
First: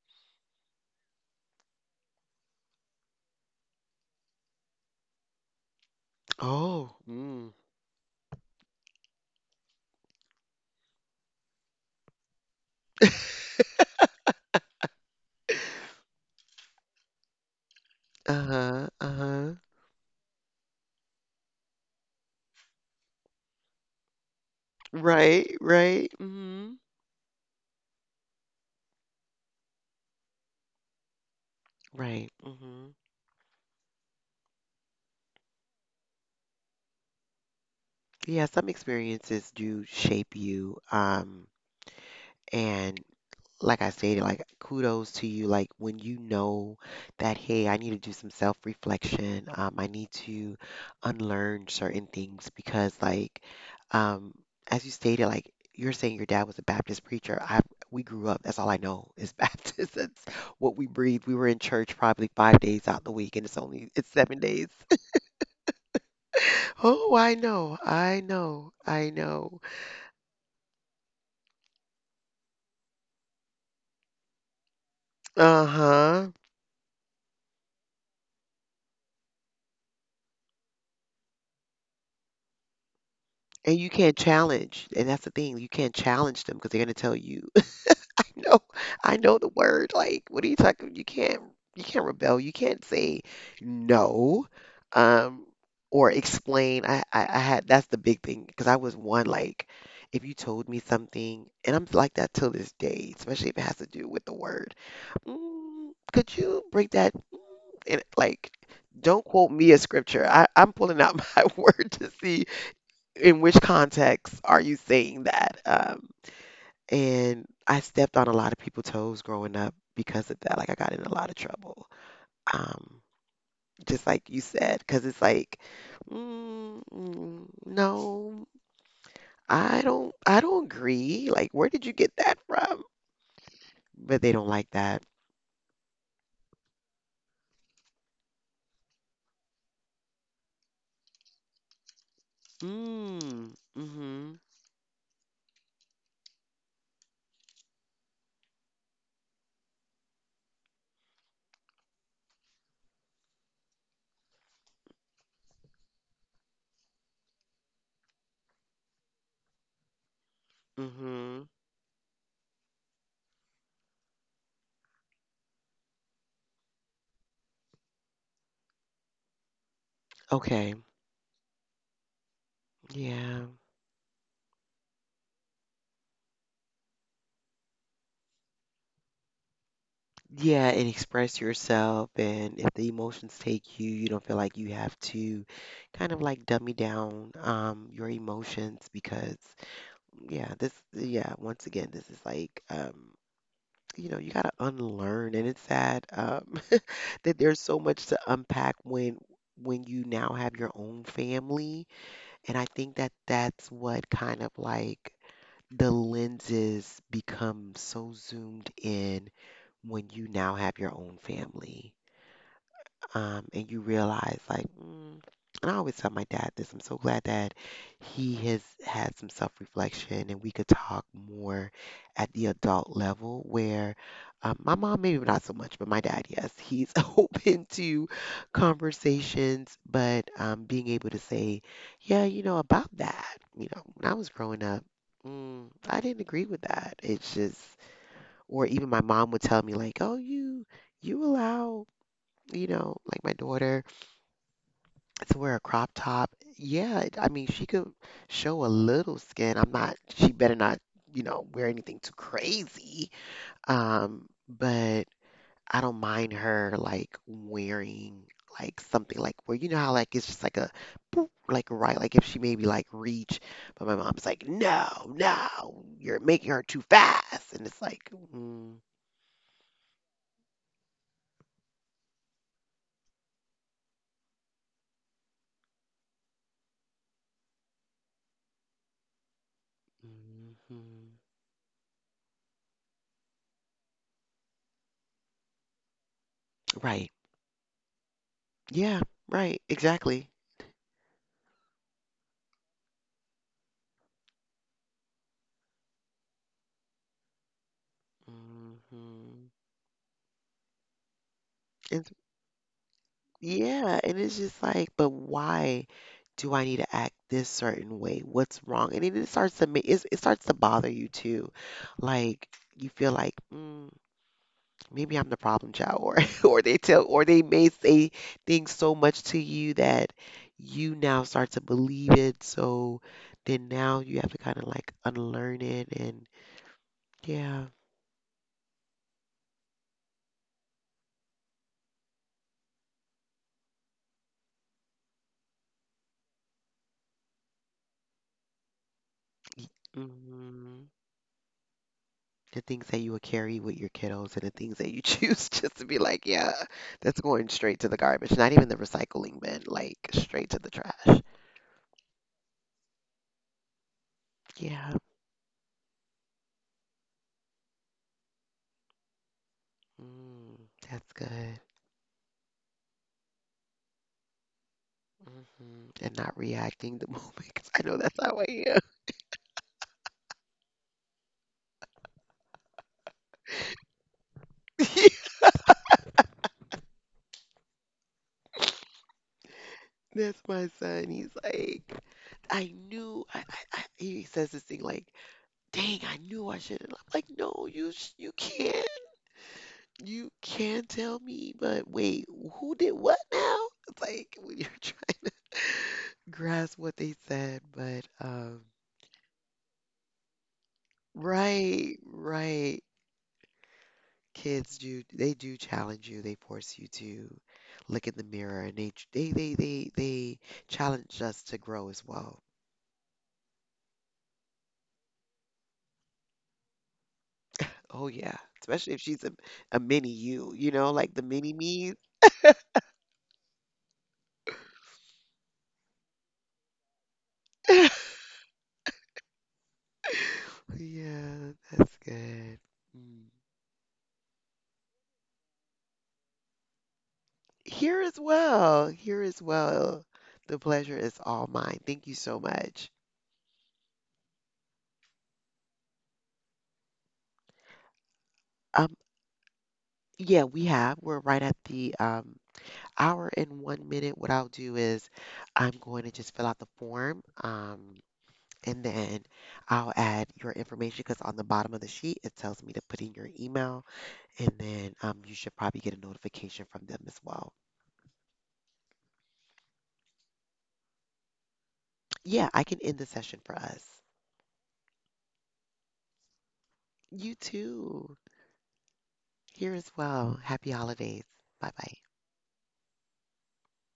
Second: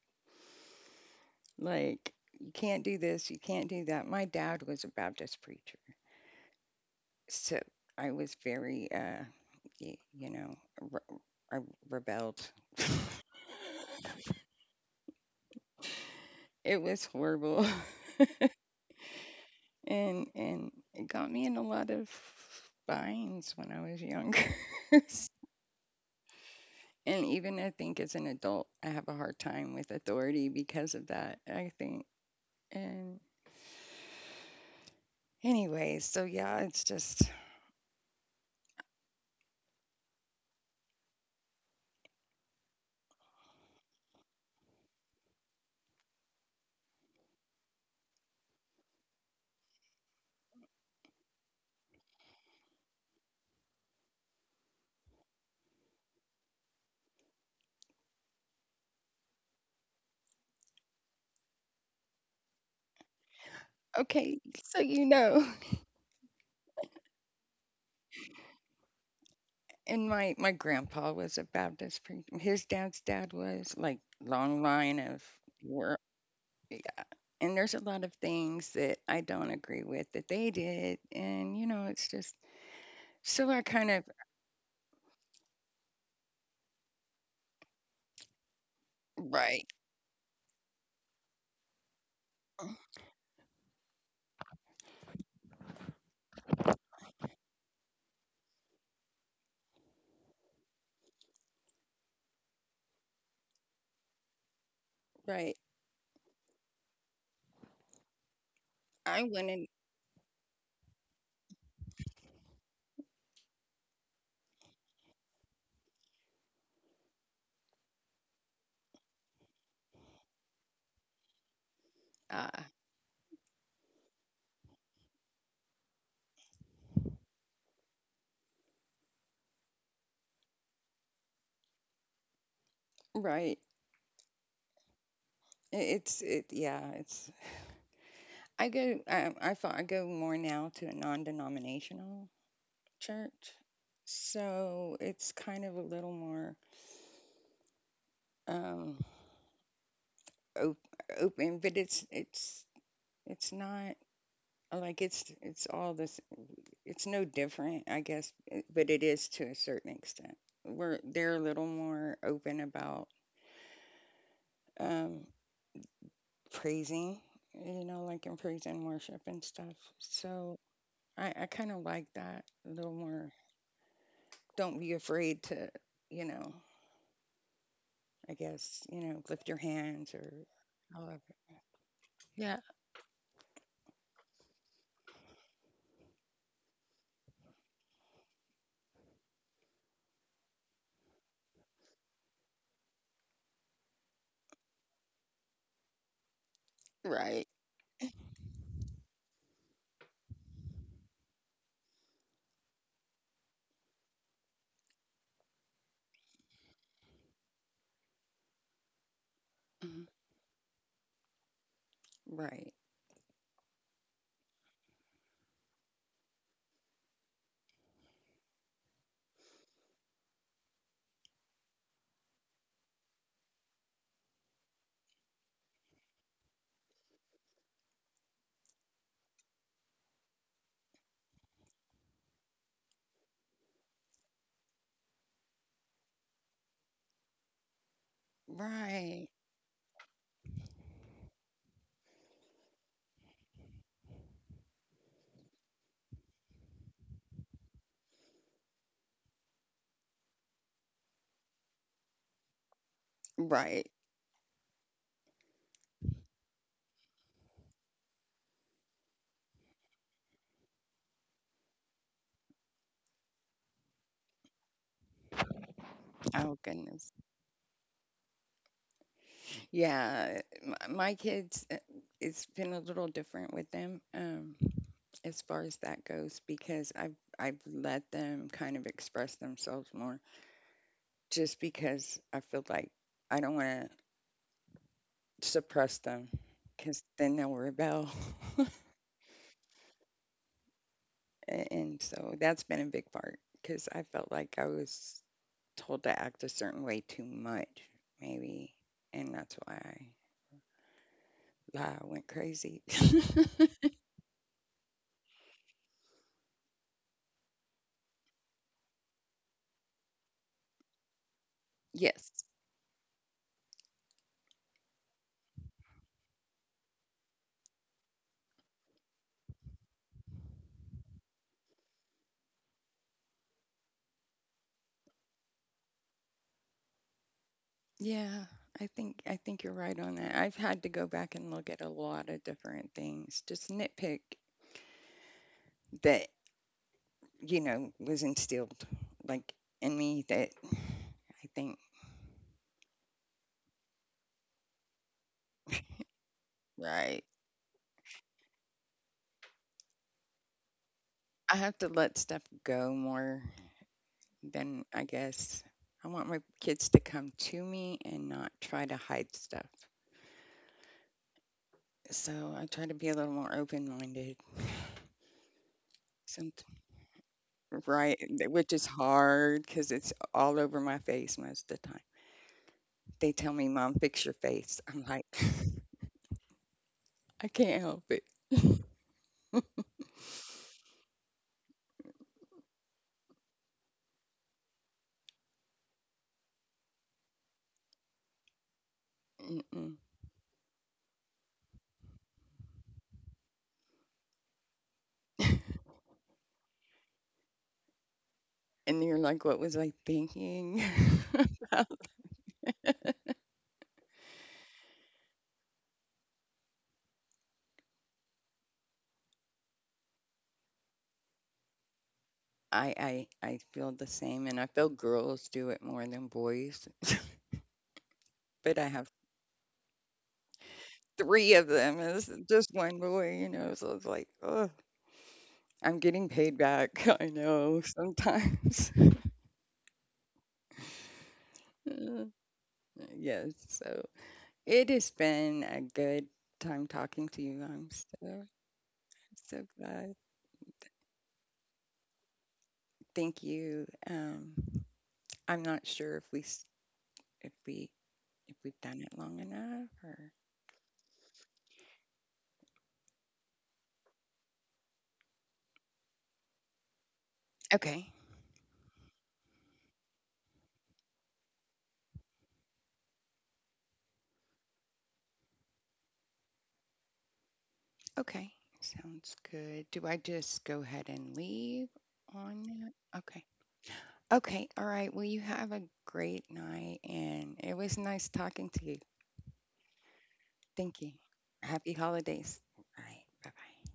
Speaker 2: Like you can't do this, you can't do that. My dad was a Baptist preacher
Speaker 1: Oh. Mm.
Speaker 2: so I was very, you know, re- I rebelled. It was horrible,
Speaker 1: Uh-huh. Uh-huh.
Speaker 2: and it got me in a lot of binds when I was younger.
Speaker 1: Right, right. hmm
Speaker 2: And even I think as an adult, I have a hard time with authority because of that. I think.
Speaker 1: Right. hmm
Speaker 2: And anyway, so yeah, it's just
Speaker 1: Yeah, some experiences do shape you. And like I stated, like kudos to you. Like when you know that, hey, I need to do some self-reflection. I need to unlearn certain things because, like, um, as you stated, like you're saying your dad was a Baptist preacher. I We grew up. That's all I know is Baptist. That's what we breathe. We were in church probably 5 days out the week, and it's only it's
Speaker 2: okay.
Speaker 1: 7 days.
Speaker 2: So you know.
Speaker 1: Oh, I know, I know, I know.
Speaker 2: And my grandpa was a Baptist preacher. His dad's dad was like long line of work.
Speaker 1: Uh-huh.
Speaker 2: And there's a lot of things that I don't agree with that they did, and you know, it's just so I
Speaker 1: And
Speaker 2: kind
Speaker 1: you
Speaker 2: of
Speaker 1: can't challenge. And that's the thing. You can't challenge them because they're gonna tell you, no, I know the
Speaker 2: right,
Speaker 1: word. Like, what are you talking? You can't rebel. You can't say no. Um, or explain. I had, that's the big thing because I was one like if you told me something, and I'm like that till this day, especially if it has to do with the word.
Speaker 2: right.
Speaker 1: Mm, could you break that? Mm," And like,
Speaker 2: I
Speaker 1: don't quote
Speaker 2: wouldn't,
Speaker 1: me a scripture. I'm pulling out my word to see in which context are you saying that? And I stepped on a lot of people's toes growing up because of that. Like I got in a lot of trouble.
Speaker 2: uh,
Speaker 1: Um, just like you said, because it's like, mm, mm, no, I don't agree. Like, where did you get that from?
Speaker 2: right.
Speaker 1: But they don't like that.
Speaker 2: It's it, yeah. It's I go. I go more now to a non-denominational church,
Speaker 1: Mm, mm-hmm,
Speaker 2: so it's kind of a little more um op- open, but it's not like it's all this. It's no different, I guess, eh, but it is to a certain extent. We're they're a
Speaker 1: mm-hmm.
Speaker 2: little more open about um, praising, you know, like in praise and worship and stuff. So
Speaker 1: Okay,
Speaker 2: I kind of like that a little more.
Speaker 1: yeah.
Speaker 2: Don't be afraid to, you know, I guess, you know, lift your hands or
Speaker 1: Yeah, and
Speaker 2: however.
Speaker 1: express yourself.
Speaker 2: Yeah.
Speaker 1: And if the emotions take you, you don't feel like you have to kind of like dummy down your emotions. Because yeah, this yeah, once again, this is like you know, you gotta unlearn, and it's sad that
Speaker 2: Right.
Speaker 1: there's so much to unpack when you now have your own family. And I think that that's what kind of like the lenses become so zoomed in
Speaker 2: Mhm.
Speaker 1: when you now have your own family,
Speaker 2: Right.
Speaker 1: and you realize like mm, and I always tell my dad this, I'm so glad that he has had some self-reflection and we could talk more at the adult level where my mom maybe not so much, but my dad yes, he's open to conversations. But being able to say, yeah, you know about that, you know when I was growing up, mm, I didn't agree with that, it's just, or even my
Speaker 2: Right.
Speaker 1: mom would tell me like, oh, you allow, you know, like my daughter, to wear a crop top. Yeah, it- I mean, she could show a little skin. I'm not, She better not, you know, wear anything too crazy.
Speaker 2: Right.
Speaker 1: But I don't mind her like wearing like something like where you know how like it's just like a boop, like right, like if she maybe like reach, but my mom's like, no, no, you're making
Speaker 2: Oh
Speaker 1: her too
Speaker 2: goodness.
Speaker 1: fast. And it's like, mm,
Speaker 2: Yeah, my kids, it's been a little different with them as far as that goes because I've let them kind of express themselves more,
Speaker 1: mhm.
Speaker 2: just because I feel like I don't want to suppress them because
Speaker 1: Right.
Speaker 2: then they'll rebel.
Speaker 1: Yeah, right, exactly.
Speaker 2: And so that's been a big part because I felt like I was told to act a certain way too much, maybe, and that's why I
Speaker 1: hmm
Speaker 2: went crazy.
Speaker 1: Yeah, and it's just like, but why do I need to act this certain way? What's wrong? And then it starts to bother you too.
Speaker 2: Yes.
Speaker 1: Like you feel like mm, maybe I'm the problem child, or or they tell, or they may say things so much to you that you now start to believe it. So then now you have to kind of like unlearn it, and yeah,
Speaker 2: Yeah, I think you're right on that. I've had to go back and look at a lot of different things, just nitpick that, you know, was instilled like in me that
Speaker 1: mhm.
Speaker 2: I think,
Speaker 1: The things that you would carry with your kiddos and the things that you choose just to be like, yeah,
Speaker 2: right.
Speaker 1: that's going straight to the garbage, not even the recycling bin, like straight to the trash.
Speaker 2: I have to let stuff go more than
Speaker 1: Yeah,
Speaker 2: I guess I want my kids to come to me and not try to hide stuff.
Speaker 1: mm, that's good.
Speaker 2: So I try to be a little more open-minded.
Speaker 1: Hmm And not
Speaker 2: Some,
Speaker 1: reacting the moment because I know
Speaker 2: right,
Speaker 1: that's how
Speaker 2: which
Speaker 1: I
Speaker 2: is hard because it's all over my face most of the time. They tell me, "Mom, fix your face."
Speaker 1: am.
Speaker 2: I'm like, "I can't help it."
Speaker 1: That's my son. He's like, I knew. He says this thing like, "Dang, I knew I shouldn't." I'm like, "No, you, you can't.
Speaker 2: Mm-mm.
Speaker 1: You can tell me, but wait, who did what now? It's like when you're trying to grasp what they said, but
Speaker 2: And you're like, "What was I thinking?" I,
Speaker 1: right, right. Kids do, they do challenge you. They force you to look in the mirror, and they ch- they challenge us to grow as well.
Speaker 2: I feel the same, and I feel girls do it more than boys.
Speaker 1: Oh yeah,
Speaker 2: But I
Speaker 1: especially if
Speaker 2: have
Speaker 1: she's a mini you, you know, like the
Speaker 2: three
Speaker 1: mini
Speaker 2: of
Speaker 1: me.
Speaker 2: them as just one boy, you know. So it's like, oh, I'm getting paid back. I know sometimes.
Speaker 1: Yeah, that's good. Mm.
Speaker 2: Yes. So it has been a good time talking to you. I'm
Speaker 1: Here as
Speaker 2: so
Speaker 1: well. Here as
Speaker 2: so
Speaker 1: well.
Speaker 2: glad.
Speaker 1: The pleasure is all mine. Thank you so much.
Speaker 2: Thank you. I'm not sure if we if we've
Speaker 1: Um,
Speaker 2: done it long enough or
Speaker 1: yeah, we have. We're right at the hour and one minute. What I'll do is I'm going to just fill out the form,
Speaker 2: okay.
Speaker 1: and then I'll add your information because on the bottom of the sheet it tells me to put in your email, and then you should probably get a notification from them as well.
Speaker 2: Okay. Sounds good. Do I just go ahead and leave
Speaker 1: Yeah,
Speaker 2: on
Speaker 1: I can end the
Speaker 2: that?
Speaker 1: session
Speaker 2: Okay.
Speaker 1: for us.
Speaker 2: Okay. All right. Well, you have a great night
Speaker 1: You
Speaker 2: and it was
Speaker 1: too.
Speaker 2: nice talking to you.
Speaker 1: Here as well. Happy
Speaker 2: Thank you.
Speaker 1: holidays. Bye
Speaker 2: Happy
Speaker 1: bye.
Speaker 2: holidays. All right. Bye-bye.